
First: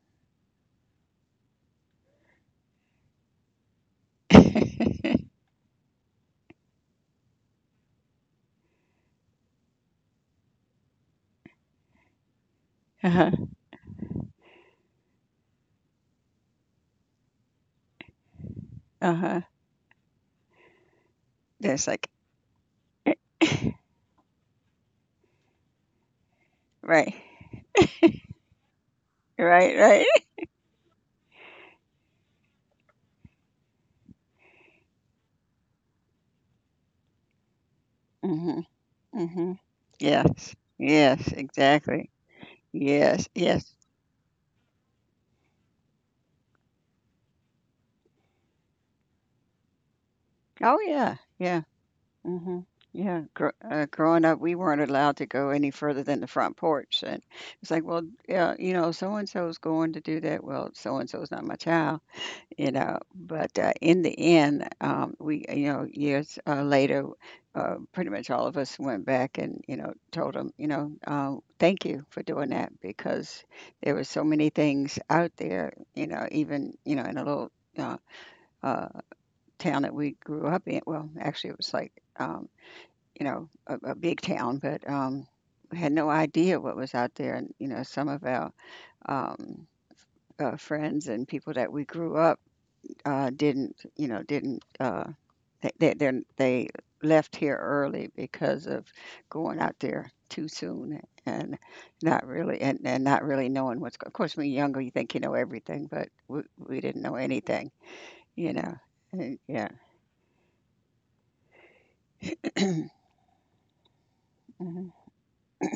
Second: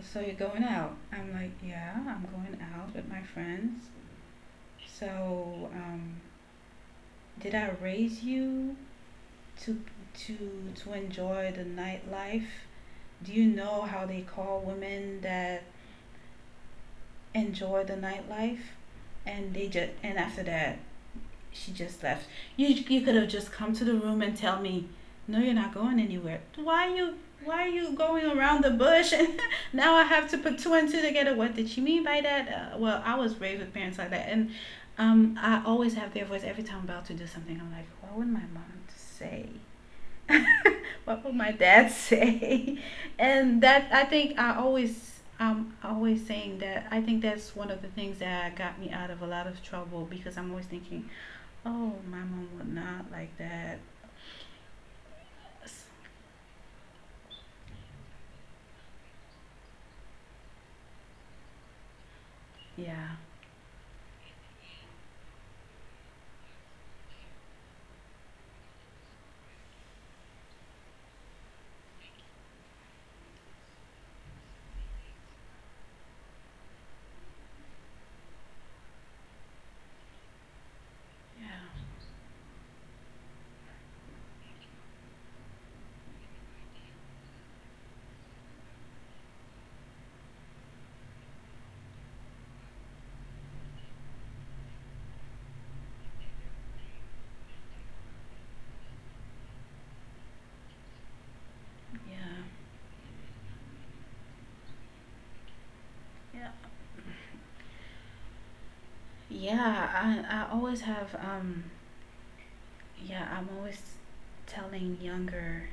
So you're going out. I'm like, yeah, I'm going out with my friends. So, did I raise you to to to enjoy the nightlife? Do you
uh-huh.
know how they call women that enjoy the nightlife?
Uh-huh.
And after that, she
There's
just
like
left. You could have just come to the room and tell me, no, you're not going anywhere.
right.
Why are you going around the bush? And
Right,
now I
right.
have to put two and two together. What did she mean by that? Well, I was raised with parents like that, and, I always have their voice every time I'm about to do something. I'm like, what would my mom
Mm-hmm.
say?
Mm-hmm. Yes.
What
Yes,
would my dad
exactly.
say?
Yes,
And
yes.
that I'm always saying that I think that's one of the things that got me out of a lot of trouble, because I'm always
Oh
thinking,
yeah, yeah.
oh, my mom
Mm-hmm.
would not
Yeah.
like that.
Growing up, we weren't allowed to go any
S-
further than the front porch, and it's like, well, yeah, you know, so and so's going to do that. Well, so and so's not my child. You know,
Yeah,
but in the end, we, you know, years later, pretty much all of us went back and you know told them, you know, thank you for doing that, because there were so many things out there, you know, even, you know, in a little uh, uh, town that we grew up in. Well,
yeah,
actually, it was like, um, you know, a big town, but we had no idea what was out there. And you know some of our um, friends and people that we grew up, didn't, you know, didn't, they left here early because of going out there too soon and not
yeah,
really, and not really knowing what's. Of course, when you're younger, you think you know everything, but we
yeah.
we didn't know anything, you know. And, yeah.
Yeah, I always have, yeah, I'm always
Hmm.
telling younger,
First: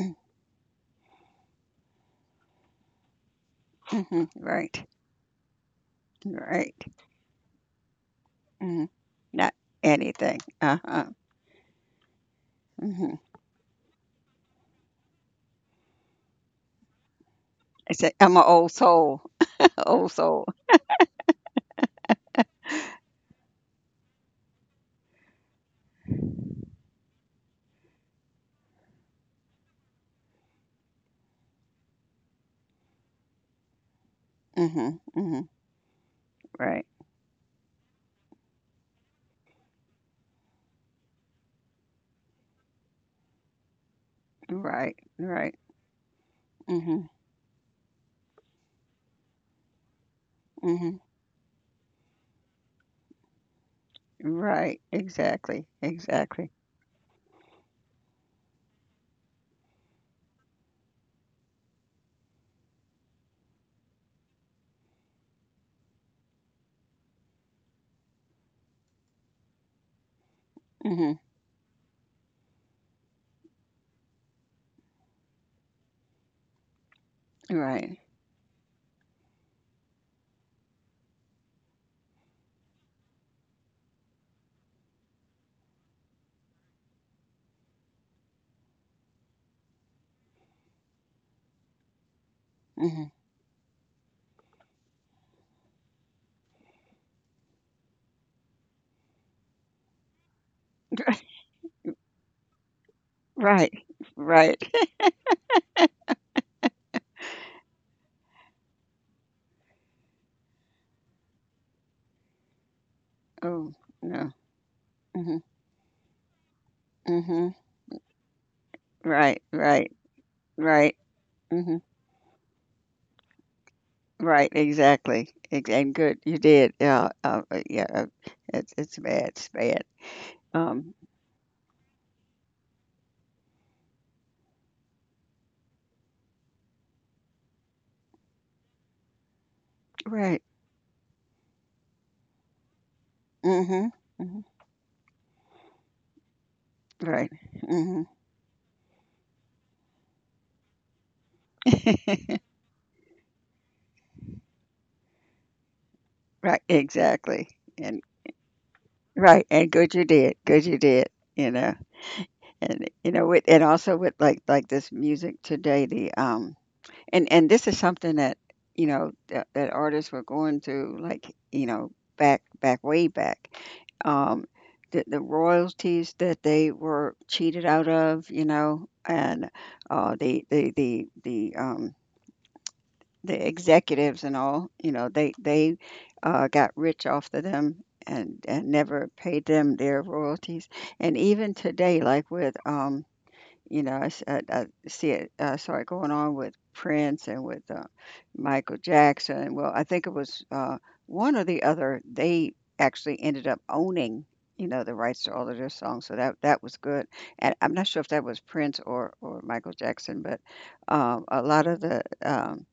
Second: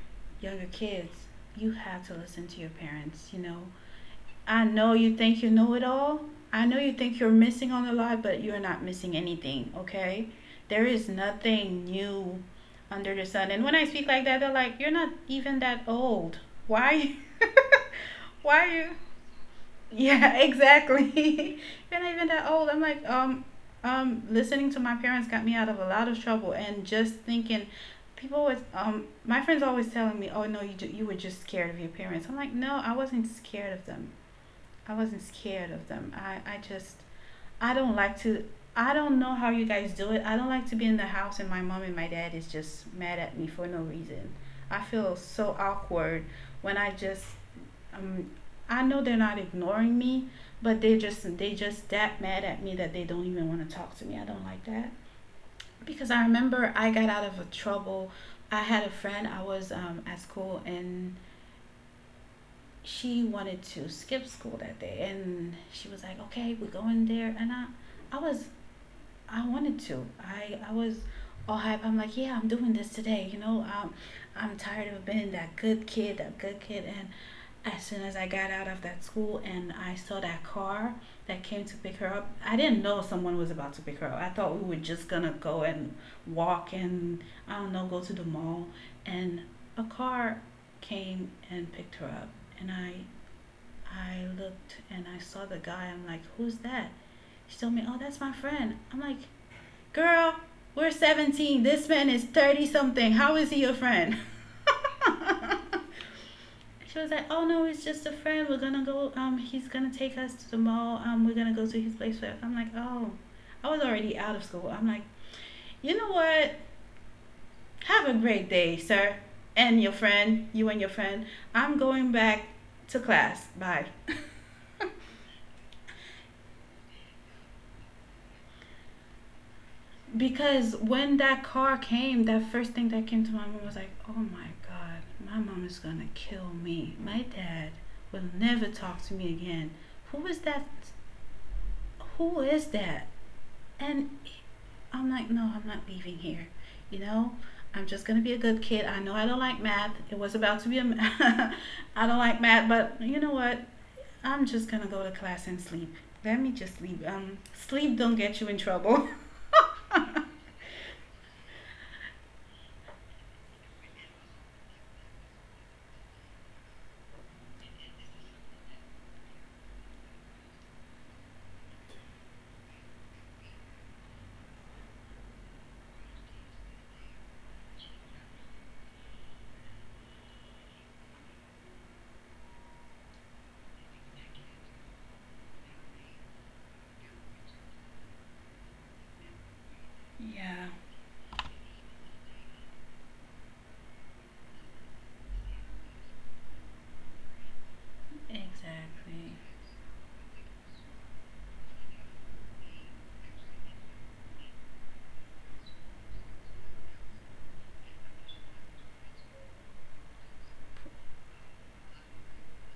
kids, you have to listen to your parents, you know.
Hmm.
I
Right.
know you think you know it all. I
Right.
know you think you're missing on a lot, but you're
Hmm.
not missing
Not
anything, okay?
anything. Uh
There
huh.
is nothing new
Hmm.
under the sun. And when I speak like that, they're like, "You're not even that old. Why?
I said I'm an
Why are
old
you..."
soul. Old
Yeah,
soul.
exactly. "You're not even that old." I'm like, listening to my parents got me out of a lot of trouble, and just thinking, people was, my friends always telling me, "Oh no, you were just scared of your parents." I'm like, no, I wasn't scared of them. I
Hmm.
wasn't
Hmm.
scared of them. I
Right.
just, I don't like to. I don't know how you guys do it. I don't like to be in the house and my mom and my dad is just mad at me for no reason. I
Right.
feel
Right.
so awkward when
Hmm.
um I know they're not ignoring me, but they
Hmm.
just they just that mad at me that they don't even want to talk to me. I don't like
Right,
that
exactly,
because I
exactly.
remember I got out of a trouble. I had a friend. I was at school, and she wanted to skip school that day, and she was like, "Okay, we're going there." And I was I wanted to. I was
Mhm,
all hype. I'm like, yeah, I'm doing this today. I'm tired of being that good kid, that good kid. And as soon
right.
as I got out of that school and I saw that car that came to pick her up, I didn't know someone was about to pick her up. I thought we were just gonna go and walk and, I don't know, go to the mall. And a car came and picked her up. And I
Mhm.
I looked and I saw the guy. I'm like, who's that? She told me, oh, that's my friend. I'm like, girl, we're 17. This man is 30 something. How is he your
Right,
friend?
right.
She was like, oh no, it's just a friend. We're gonna go, he's gonna take us to the mall. We're gonna go to his place. I'm like, oh, I
Oh,
was already
no.
out of school. I'm like,
Mhm,
you know what?
mhm.
Have a great day, sir.
Right,
And your
right,
friend, you and your
right.
friend. I'm
Mhm.
going back to class. Bye.
Right, exactly. And good, you did. Yeah, yeah. It's bad. It's bad.
Because
Um,
when that car came, that first thing that came to my mind was like, oh my God, my mom is going to kill me. My dad will never talk to me again. Who is
right.
that? Who is that?
Mhm.
And
Mhm.
I'm like, no, I'm not leaving here. You
Right.
know, I'm just
Mhm.
going to be a good kid. I know I don't like math. It was about to be a I don't like math, but you know what? I'm just going to go to class and sleep. Let me
Right,
just sleep.
exactly.
Sleep
And
don't get you in trouble.
right, and good you did. Good you did. You know, and you know, with, and also with, like, this music today, the and this is something that, you know, that artists were going through, like, you know, back back way back, um the royalties that they were cheated out of, you know, and the the executives and all, you know, they got rich off of them and never paid them their
Yeah.
royalties. And even today, like, with you know, I see it. I saw going on with Prince and with Michael
Exactly.
Jackson. Well, I think it was, one or the other. They actually ended up owning, you know, the rights to all of their songs. So that was good. And I'm not sure if that was Prince or Michael Jackson, but, a lot of the um,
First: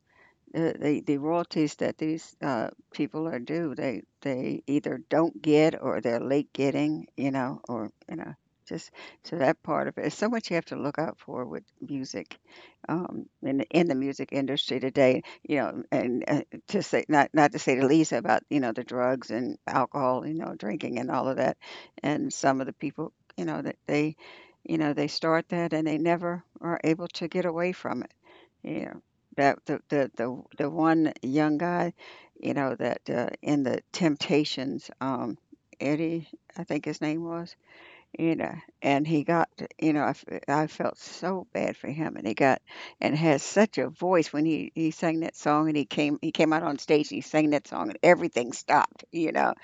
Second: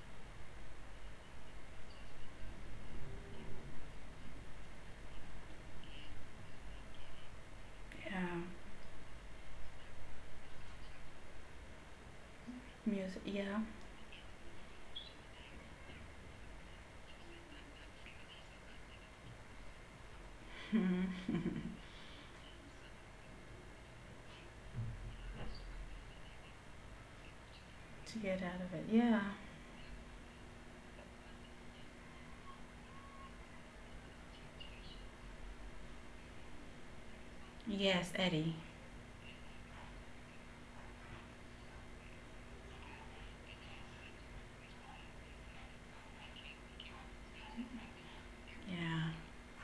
uh, the royalties that these people are due, they either don't get or they're late getting, you know, or you know,
Yeah.
just so that part of it. There's so much you have to look out for with music,
Music.
in
Yeah.
in the music industry today, you know, and to say, not not to say to Lisa about, you know, the drugs and alcohol, you know, drinking and all of that, and some of the people, you know, that they. You know, they start that and they never are able to get away from it,
To get out of it.
yeah,
Yeah.
that the one young guy, you know, that, in the Temptations, Eddie, I think his name was,
Yes,
you know,
Eddie.
and he got, you know, I felt so bad for him, and he got and has such a voice. When he sang that song, and he came out on stage, and he sang that song, and everything stopped,
Yeah.
you know,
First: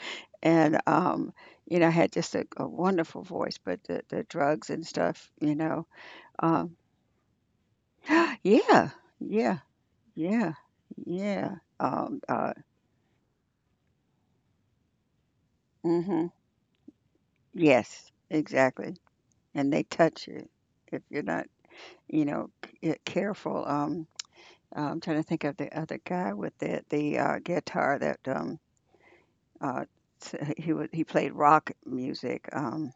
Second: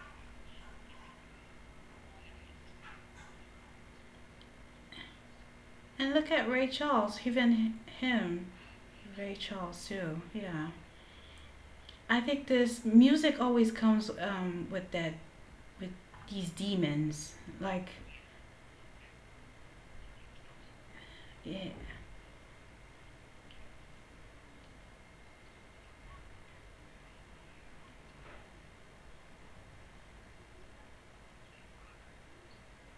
and, you know, had just a wonderful voice, but the drugs and stuff, you know,
And look at Ray
um,
Charles. Even him,
yeah,
Ray
yeah.
Charles too.
Yeah,
Yeah.
yeah,
I think this music always comes with
mhm,
these demons. Like,
yes, exactly, and they touch you if you're not,
yeah.
you know, careful. I'm trying to think of the other guy with the guitar that, uh he was, he played rock music,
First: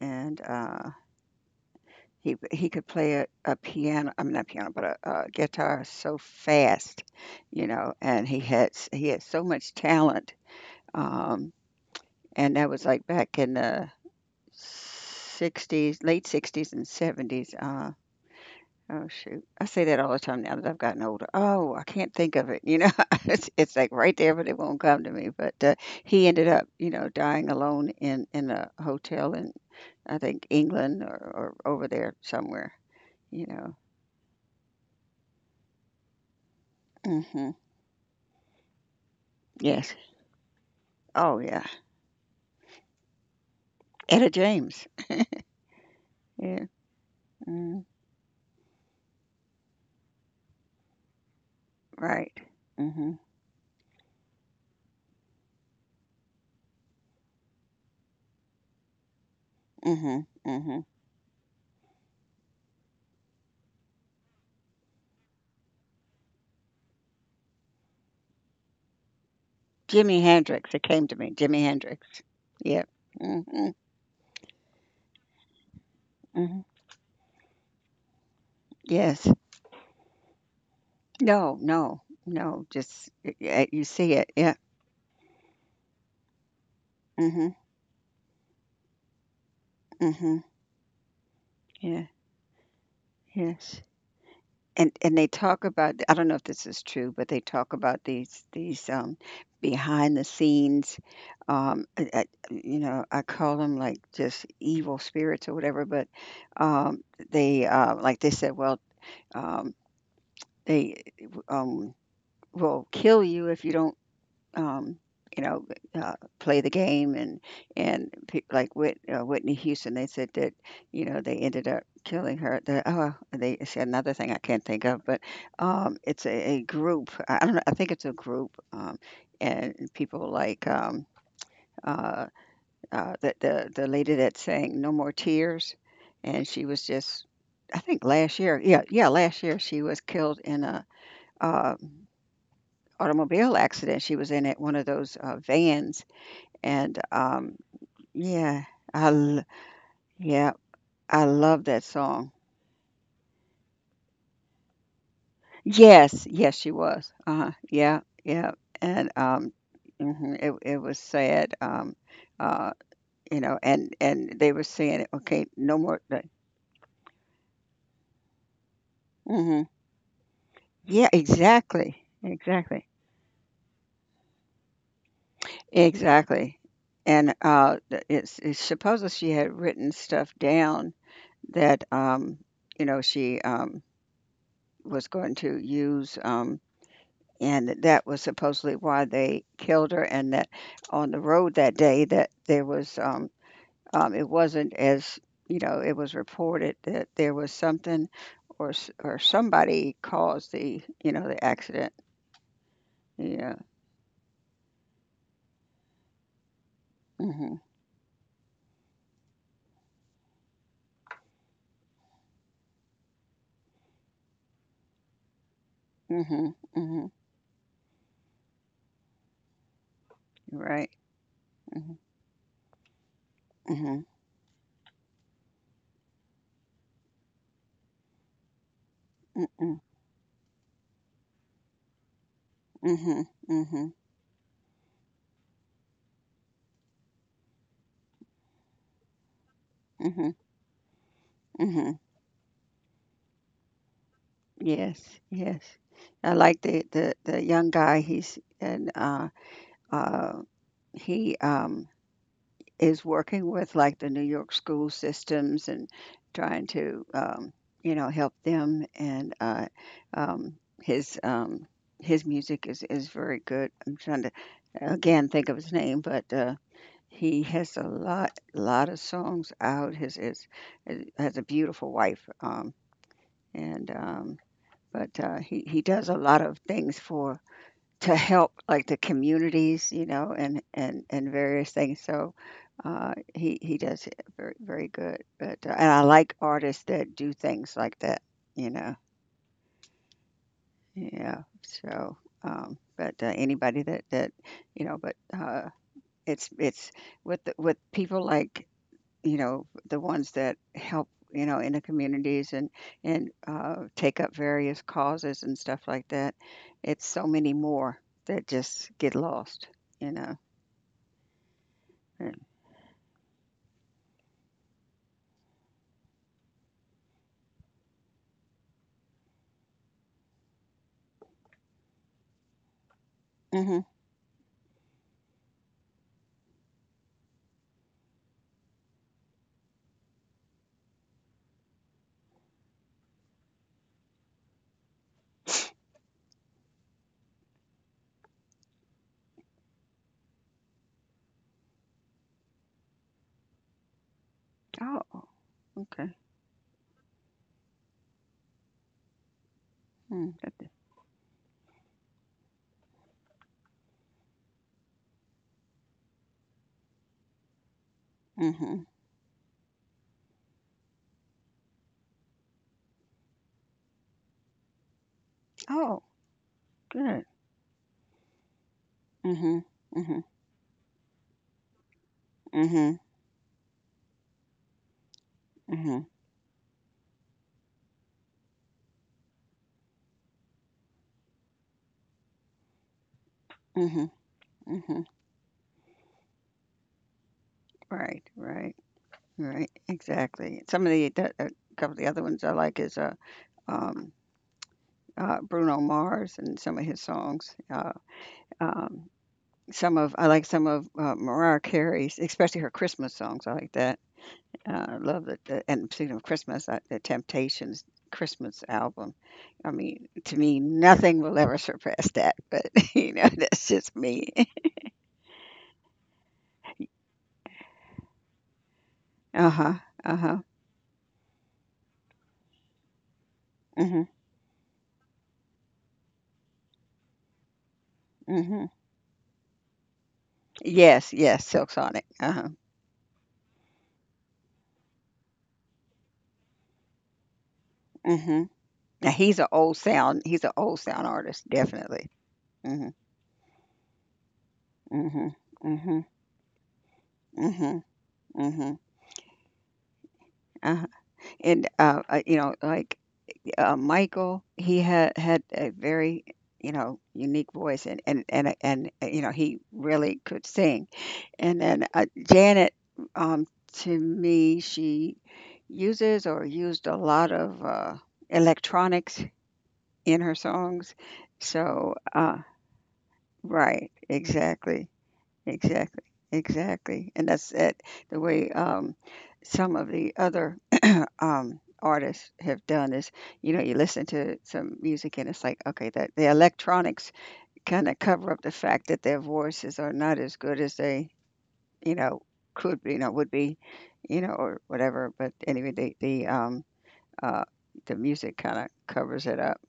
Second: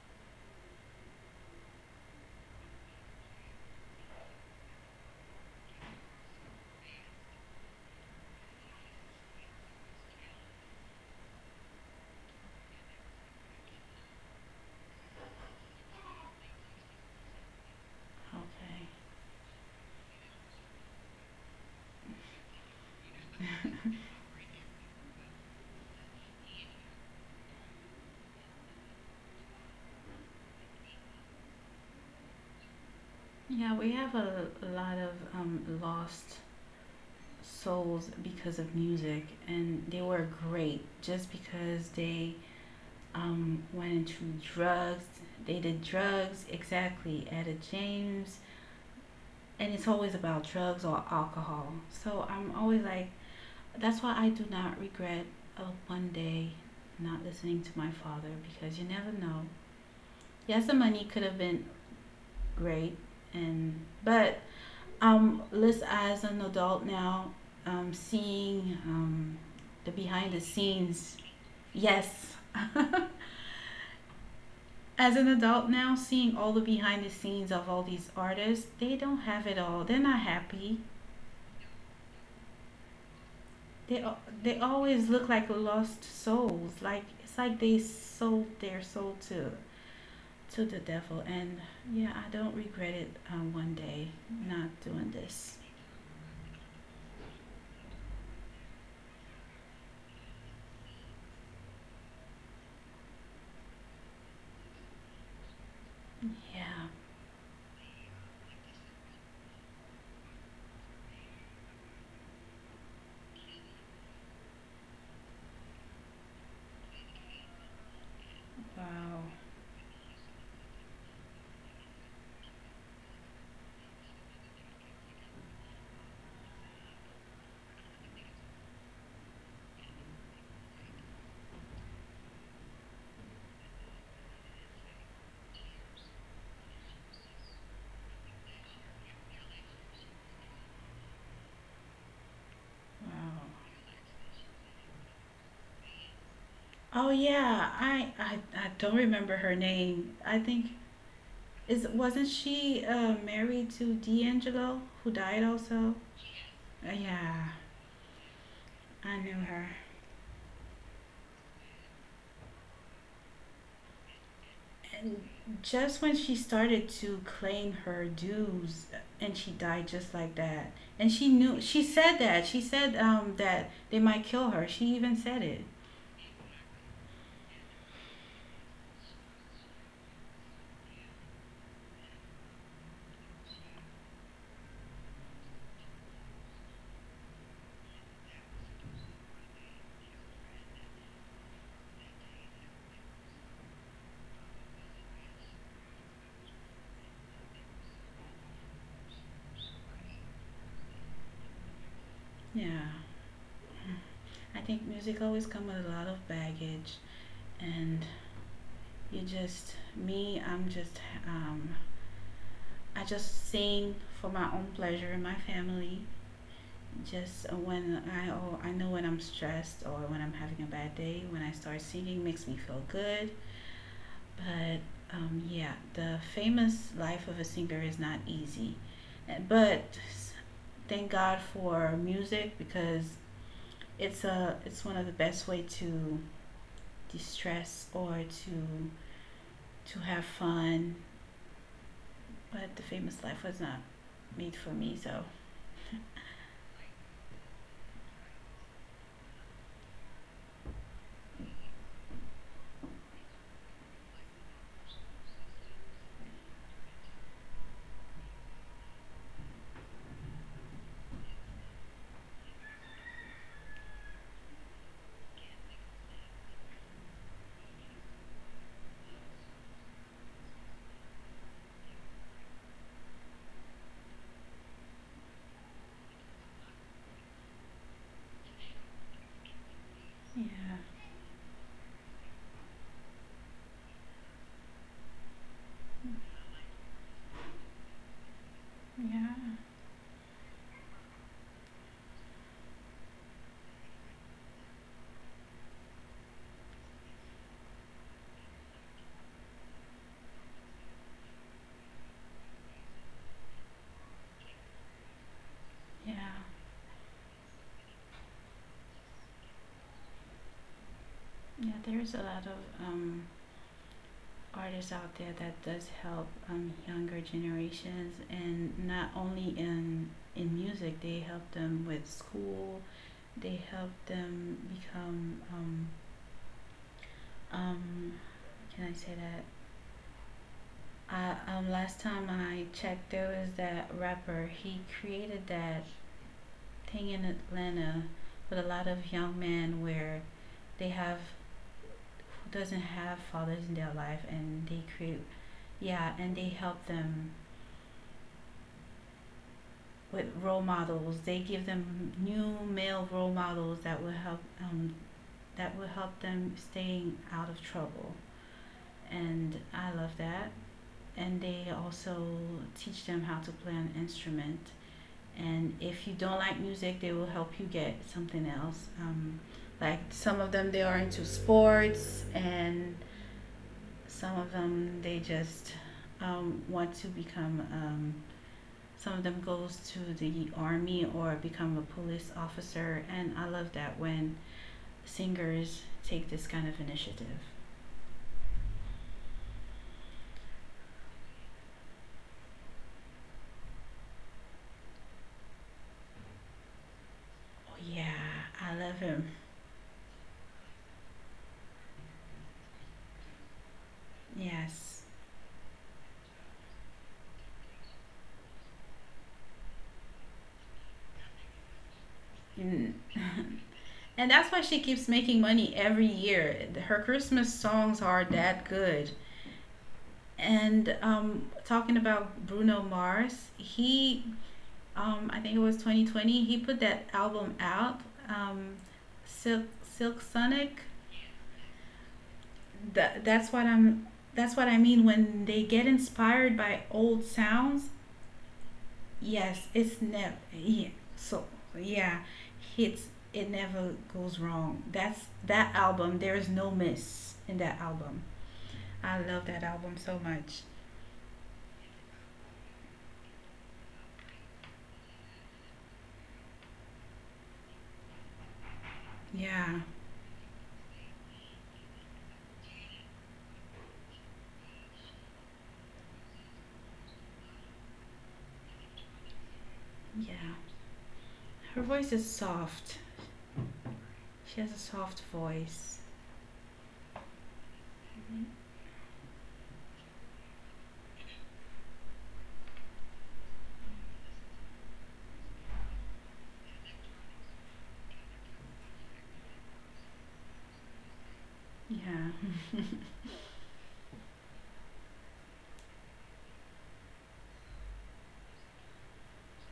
and he could play a piano, I mean not piano, but a guitar so fast, you know, and he had so much talent, um and that was like back in the 60s, late 60s and 70s.
Okay.
Oh shoot. I say that all the time now that I've gotten older. Oh, I can't think of it. You know, it's like right there, but it won't come to me. But he ended up, you know, dying alone in a hotel in, I think, England or, over there somewhere. You
Yeah,
know.
we have a lot of lost
Hmm.
souls because of music, and
Yes.
they were great just
Oh yeah.
because they went
Etta
into
James.
drugs. They did drugs
Yeah.
exactly at a
Mm,
James, and it's always about drugs or alcohol. So
right.
I'm always like,
Hmm.
that's why I do not regret of one day not listening to my father, because you never know.
Hmm.
Yes, the
Hmm.
money could have been great, and but list as an adult now, seeing the
Jimi
behind the
Hendrix. It came
scenes.
to me. Jimi Hendrix.
Yes,
Yep. Hmm.
as an adult now, seeing all the
Hmm.
behind the scenes of all these artists, they don't
Yes.
have it all. They're not happy.
No, no, no, just y yeah, you
They
see
al-
it. Yeah.
they always look like lost souls. Like, it's
Mhm,
like they sold their soul to
mhm.
the devil. And
Yeah,
yeah, I don't regret it one
yes.
day not
And
doing
and they
this.
talk about, I don't know if this is true, but they talk about behind the scenes, I you know, I call them, like, just evil spirits or whatever, but,
Yeah.
um, they, like they said, well, um, they, um, will kill you if you don't, um, you know, play the game, and like
Wow.
Whitney Houston, they said that you know they ended up killing her. The, oh, they, it's another thing I can't think of, but, it's a group. I don't know. I think it's a group, and people like, uh, the lady that sang "No More Tears," and she was just. I think last year, yeah, yeah, last year she was killed in a uh,
Wow.
automobile accident. She was in it, one of those vans and,
Oh yeah. I I,
yeah,
I don't
I
remember
l
her name. I
yeah,
think
I love that
is, wasn't
song.
she married to D'Angelo, who died also?
Yes, yes, she was.
Yeah.
Yeah, yeah. And,
I knew her.
mhm, it was sad. Uh, you know, and they were saying, okay, no more.
Just when
Like,
she started to claim her dues, and she
mhm.
died just like that.
Yeah,
And she knew, she
exactly,
said that. She
exactly,
said that they might kill her. She even said it.
exactly. And, it's supposedly she had written stuff down that, you know she, was going to use, and that was supposedly why they killed her, and that on the road that day that there was, it wasn't as, you know, it was reported that there was something, or somebody caused the, you know, the accident,
Yeah.
yeah.
I think music always comes with a lot of baggage,
Mhm.
and you just me, I'm just um I just sing for my own pleasure and my family.
Mhm. Mhm.
Just when I oh, I know when I'm stressed or when I'm having
You're
a
right.
bad day, when I start
Mhm.
singing makes me feel good.
Mhm.
But yeah, the famous life of a singer is not easy.
Mhm.
But thank God for music, because
Mhm. Mhm.
it's one of the best way to distress, or to have
Mhm.
fun.
Mhm.
But the famous life was not made for me,
Yes.
so
Yes. I like the young guy, he's and uh uh he, is working with, like, the New York school systems and trying to, you know, help them, and, um, his, his music is very good. I'm trying to again think of his name, but, he has a lot of songs out. His is has a beautiful wife, and, but, he does a lot of things for to help, like, the communities, you know,
yeah,
and various things. So, he does it very very good. But, and I like artists that do things like that, you know.
yeah,
Yeah. So, but, anybody that, you know, but, it's with the, with people, like, you know, the ones that help, you know, in the communities and, take up various causes and stuff like
yeah,
that. It's so many more that just get lost, you know.
yeah. There's a
Mm.
lot of um, artists out there that does help younger generations, and not only in music, they help them with school, they
Mhm.
help them become um can I say that? I, last time I checked, there was that rapper. He created that thing in Atlanta with a lot of young men, where they have who doesn't have fathers in their life, and they create,
Oh, okay.
yeah, and they help them
Mm,
with
that.
role models. They give them new male role models that will help them staying out of trouble.
Mhm.
And I love that. And they also teach them how to play an instrument. And
Oh,
if you don't like music, they
good.
will help you get something else.
Mm.
Like
Mhm.
some of them, they are into sports,
Mm. Mhm. Mm. Mhm.
and some of them, they
Mm.
just
Mhm.
want to become some of them goes to the army or become a police officer, and I love that
Mhm.
when
Mhm.
singers take this kind of initiative.
Right, right, right. Exactly. Some of the a couple of the other ones I like is, um, Bruno Mars and some of his songs,
Oh yeah, I love
um
him.
Some of I like some of, Mariah Carey's, especially her Christmas songs, I like that. I
Yes.
love that that and speaking of Christmas, The Temptations' Christmas album. I mean, to me, nothing will ever surpass that, but,
Mm.
you know, that's just
And
me.
that's why she keeps making money every year. Her Christmas songs are that good.
Uh-huh, uh-huh.
And talking about Bruno Mars,
Mhm,
he, I think it was 2020, he put that album out,
mhm.
um, Silk, Silk Sonic.
Yes, yes, Silk Sonic. Uh-huh.
That's what I'm. That's what I mean when they get inspired by old sounds.
Mhm. Now
Yes, it's never.
he's an old
Yeah,
sound
so
artist, definitely.
yeah,
Mhm,
it's it never goes wrong. That's
mhm,
that
mhm,
album. There is no miss in that
mhm,
album.
mhm.
I love that album so much.
Uh-huh. And, you know, like, Michael, he had had a very, you know, unique voice, and you know, he
Yeah,
really could sing. And then, Janet, um, to me, she uses or used a lot of, electronics in her
yeah.
songs.
Her
So,
voice is soft.
right,
She has a
exactly,
soft voice.
exactly, exactly, and that's it. The way, some of the other, artists have done is, you know, you listen to some music and it's like, okay, that the electronics kind of cover up the fact that their voices are not as good as they, you know,
Yeah,
could be, you know, would be, you know, or whatever. But anyway, uh the music kind of covers it up.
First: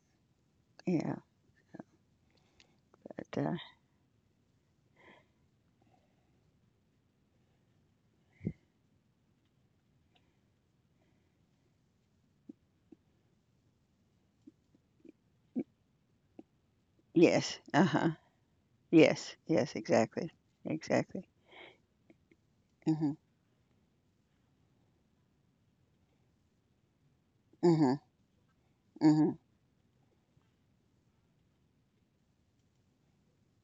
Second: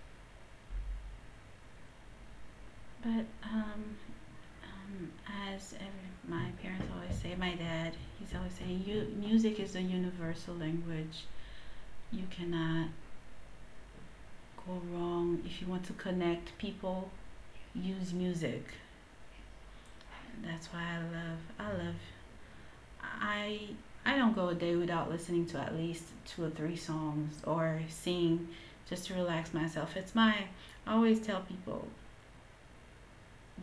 Yeah.
but
But,
Um, as every, my parents always say, my dad, he's always saying, you, music is a universal language. You cannot go wrong. If you want to connect people,
yes. Uh huh.
use music.
Yes. Yes. Exactly.
That's why
Exactly. Mhm.
I, I don't go a day without listening to at least two or three songs or
Mhm.
sing just to
Mhm.
relax myself. I always tell people,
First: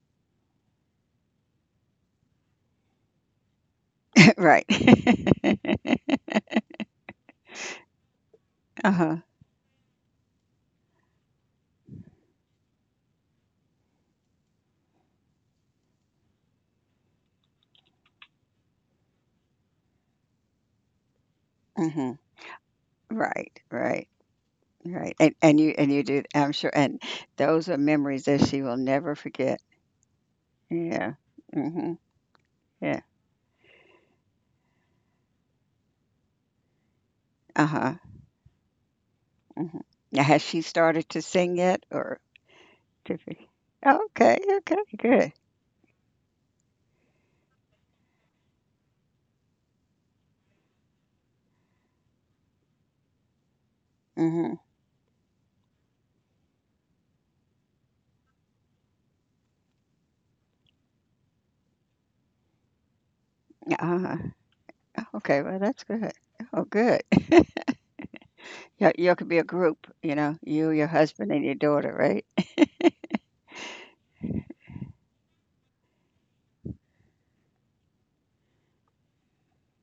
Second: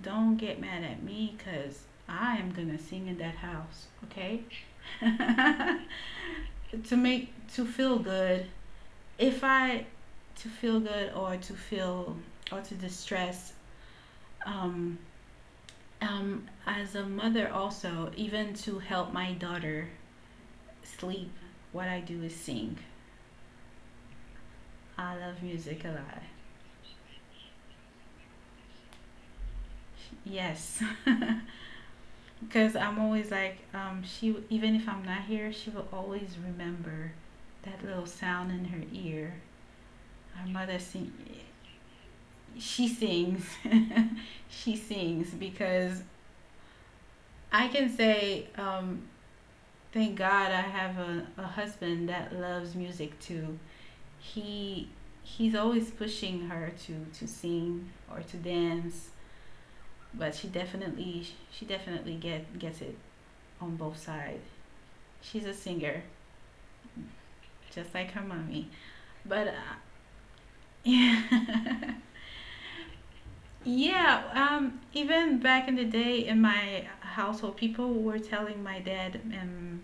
don't get mad at me because I am going to sing in that house, okay?
Right.
To make, to feel good,
Uh huh.
if I, to feel good, or to feel, or to distress, um as a mother also, even to help my daughter sleep, what I
Mhm.
do is sing.
Right. Right. Right,
I love
and
music a
you do,
lot.
I'm sure, and those are memories that she will never forget.
Yes,
Yeah. Mhm.
because I'm
Yeah.
always like, she, even if I'm not here, she will always remember that
Uh-huh.
little sound in her ear.
Mhm. Now has
Our
she
mother
started
sing,
to sing yet, or,
she sings.
Tiffany? Okay,
She
okay,
sings,
good.
because I can say, thank God I have a husband that loves music too.
Mhm.
He he's always pushing her to, sing or to dance, but she definitely gets it on both
Uh-huh.
sides.
Okay,
She's a
well that's
singer,
good. Oh, good.
just like her mommy.
you Y'all could be a
But
group, you know, you, your
yeah,
husband, and your daughter, right?
yeah. Even back in the day, in my household, people were telling my dad and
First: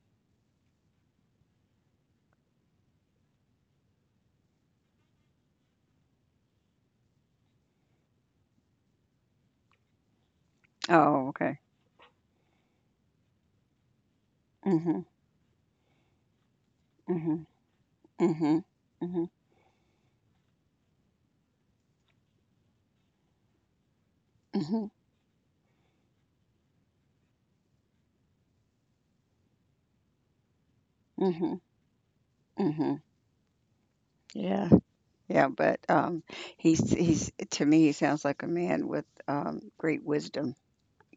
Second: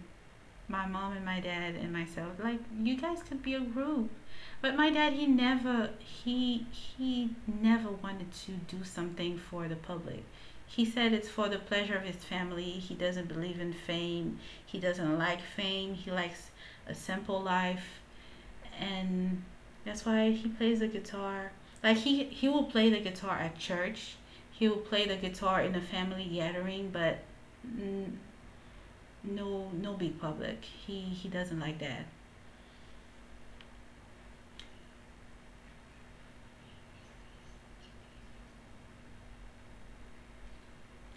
my mom and my dad and myself, like, you guys could be a group, but my dad, he never wanted to do something for the public. He said
Oh,
it's for
okay.
the pleasure of his family, he doesn't believe in fame, he
Mhm.
doesn't like fame, he likes a simple
Mhm.
life,
Mhm. Mhm.
and that's why he plays the guitar. Like, he will play the guitar at church, he will
Mhm.
play the guitar in a family gathering, but mm, no, no big public. He doesn't
Mhm.
like that.
Mhm. Yeah. Yeah, but, he's to me he sounds like a man with, great wisdom,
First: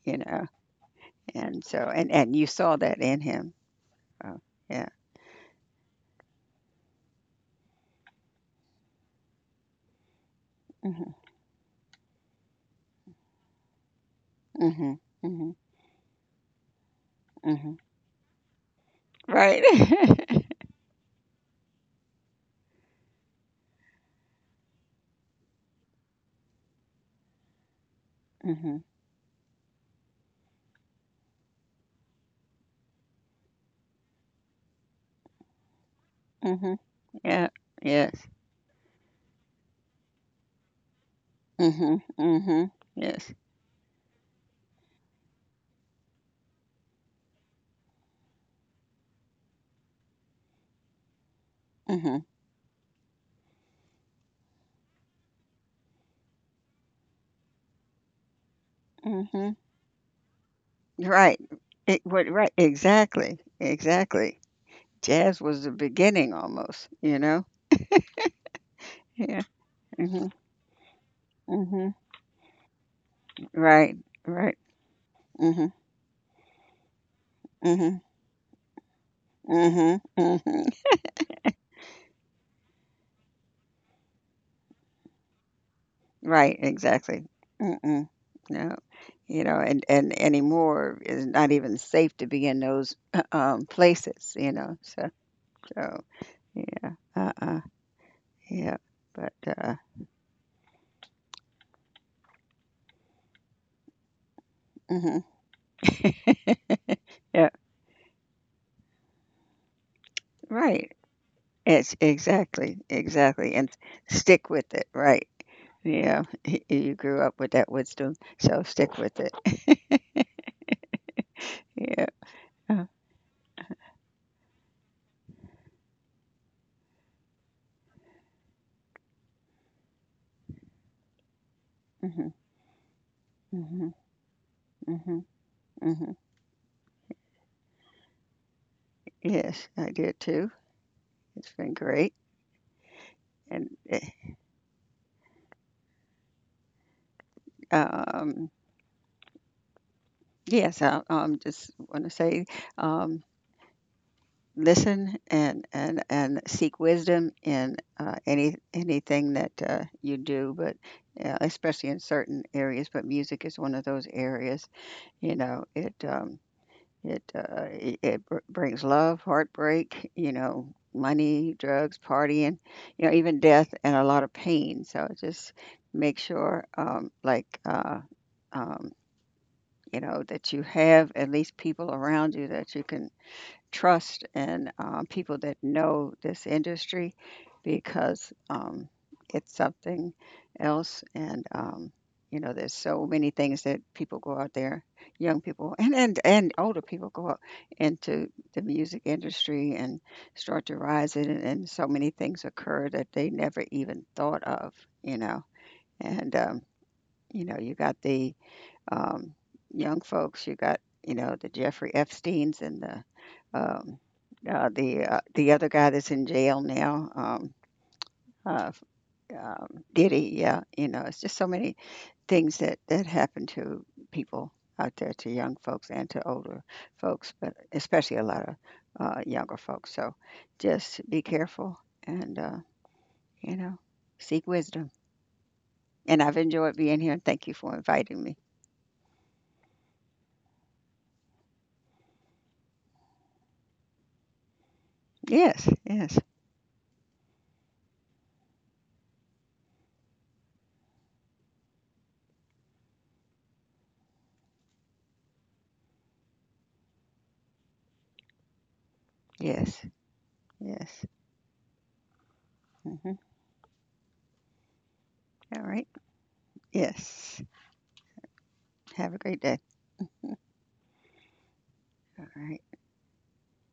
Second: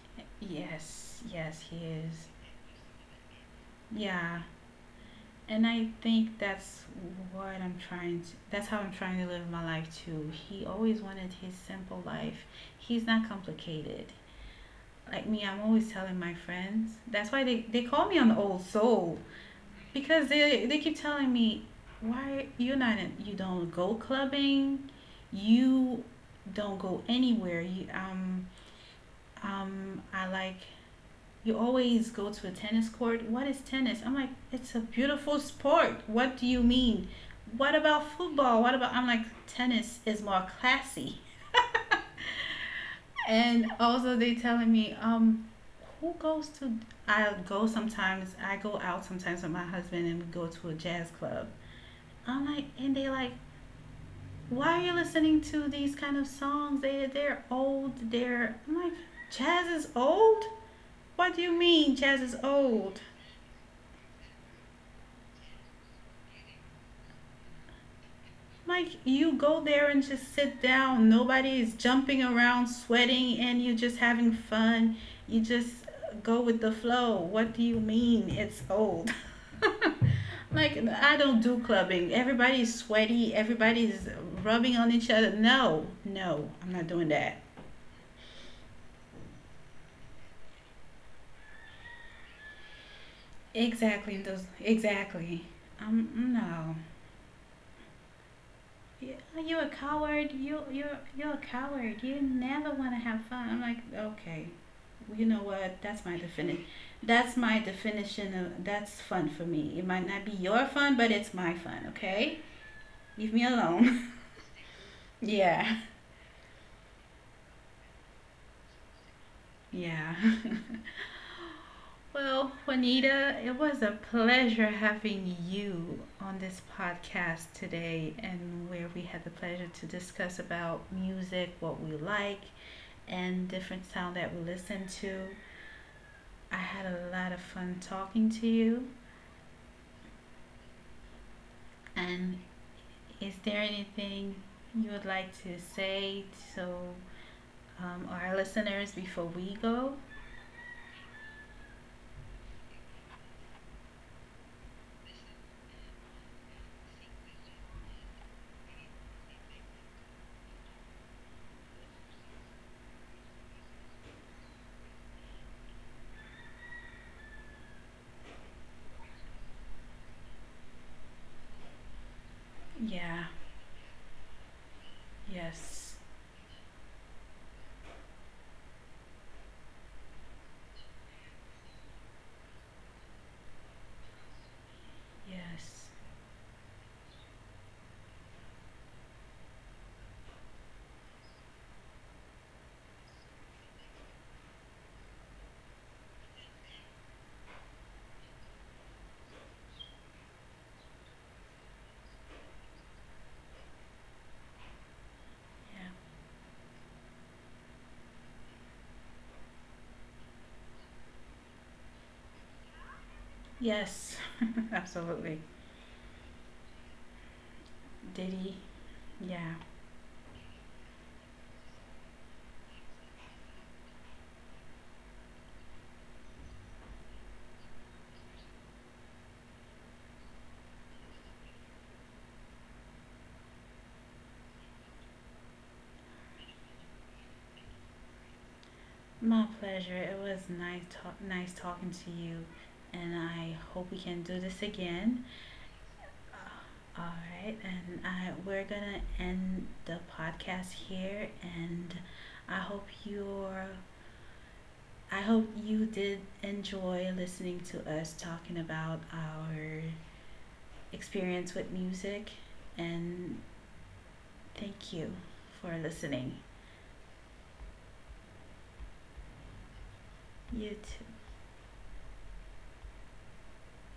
you know,
Yes, yes,
and
he
so,
is.
and you saw that in him.
Yeah,
So, yeah.
and I think that's what I'm trying to. That's how I'm trying to live my life too. He always
Mhm.
wanted his simple life. He's not complicated.
Mhm.
Like me,
Mhm.
I'm always telling my friends. That's why they,
Mhm.
they call me an old soul,
Right.
because they keep telling me, why you're not in, you don't go clubbing, you don't go anywhere? You
Mhm.
I like you always go to a tennis court. What is tennis? I'm like, it's a beautiful sport. What do you
Mhm.
mean?
Yeah.
What about
Yes.
football? What about? I'm like, tennis is more classy.
Mhm. Mhm. Yes.
And also, they telling me, who goes to? I go sometimes. I go out sometimes with my husband, and we go to a jazz club.
Mhm.
I'm like, and they like, why are you listening to these kind of songs? They they're old. They're I'm like,
Mhm.
jazz is old. What
Right.
do you mean jazz is
Right.
old?
Exactly. Exactly. Jazz was the beginning almost. You know.
Like, you
Yeah.
go there and
Mhm.
just sit down. Nobody is
Mhm.
jumping around, sweating, and you're
Right.
just having
Right.
fun. You
Mhm.
just go with the flow. What do you
Mhm.
mean it's old?
Mhm, mhm.
Like, I don't do clubbing. Everybody's sweaty. Everybody's rubbing on each other. No, no,
Right,
I'm not doing
exactly.
that.
Mm-mm. No. You know, and anymore it's not even safe to be in those
Exactly.
places,
Those
you know.
exactly.
So,
No.
yeah. Uh-uh. Yeah.
Yeah,
But
you a coward. You're a coward. You never want to have fun. I'm like, okay,
mhm.
you know what? That's my definition. That's
Yeah,
my definition of that's fun for me. It might not be your
right.
fun, but it's my fun.
It's
Okay,
exactly,
leave me
exactly. And
alone.
stick with it, right.
Yeah,
Yeah. You grew up with that wisdom, so stick with it.
yeah.
Yeah.
Well,
Uh,
Juanita, it was a pleasure having you on this podcast today, and where we had the pleasure to discuss about music, what we
mhm.
like, and different
Mhm.
sound that we listen
Mhm.
to.
Mhm.
I had a lot of fun talking to you.
Yes, I did too. It's been great.
And is there
And,
anything you would like to say to our
um,
listeners before we go?
yes, I, just want to say, um, listen, and seek wisdom in, anything that, you do, but, especially in certain areas. But music is one of those areas. You know, it brings love, heartbreak. You know, money, drugs, partying. You know,
Yeah.
even death and a lot of pain. So just
Yes.
make sure, like, um, you know, that you have at least people around you that you can trust, and, people that
Yes.
know this industry, because, it's something else. And, you know, there's so many things that people go out there, young people and older people go out into the music industry and start to rise in it. And so many things occur that they never even thought of, you know.
Yeah.
And, you know, you got the, um, young folks. You got, you know, the Jeffrey Epstein's and the, um,
Yes. Absolutely.
the other guy that's in jail now.
Diddy.
Uh,
Yeah.
um, Diddy, yeah, you know, it's just so many things that happen to people out there, to young folks and to older folks, but especially a lot of, younger folks. So just be careful and, you know, seek wisdom. And I've enjoyed being here, and thank you for inviting me.
My pleasure. It was nice, nice talking to you, and I hope we can do this again.
Yes, yes,
All right, and we're gonna end the podcast here, and I hope you're, I hope you did enjoy listening to us talking about our
yes, yes.
experience with music,
Mhm.
and thank you
All
for
right.
listening.
Yes. Have a great day. All
You too.
right.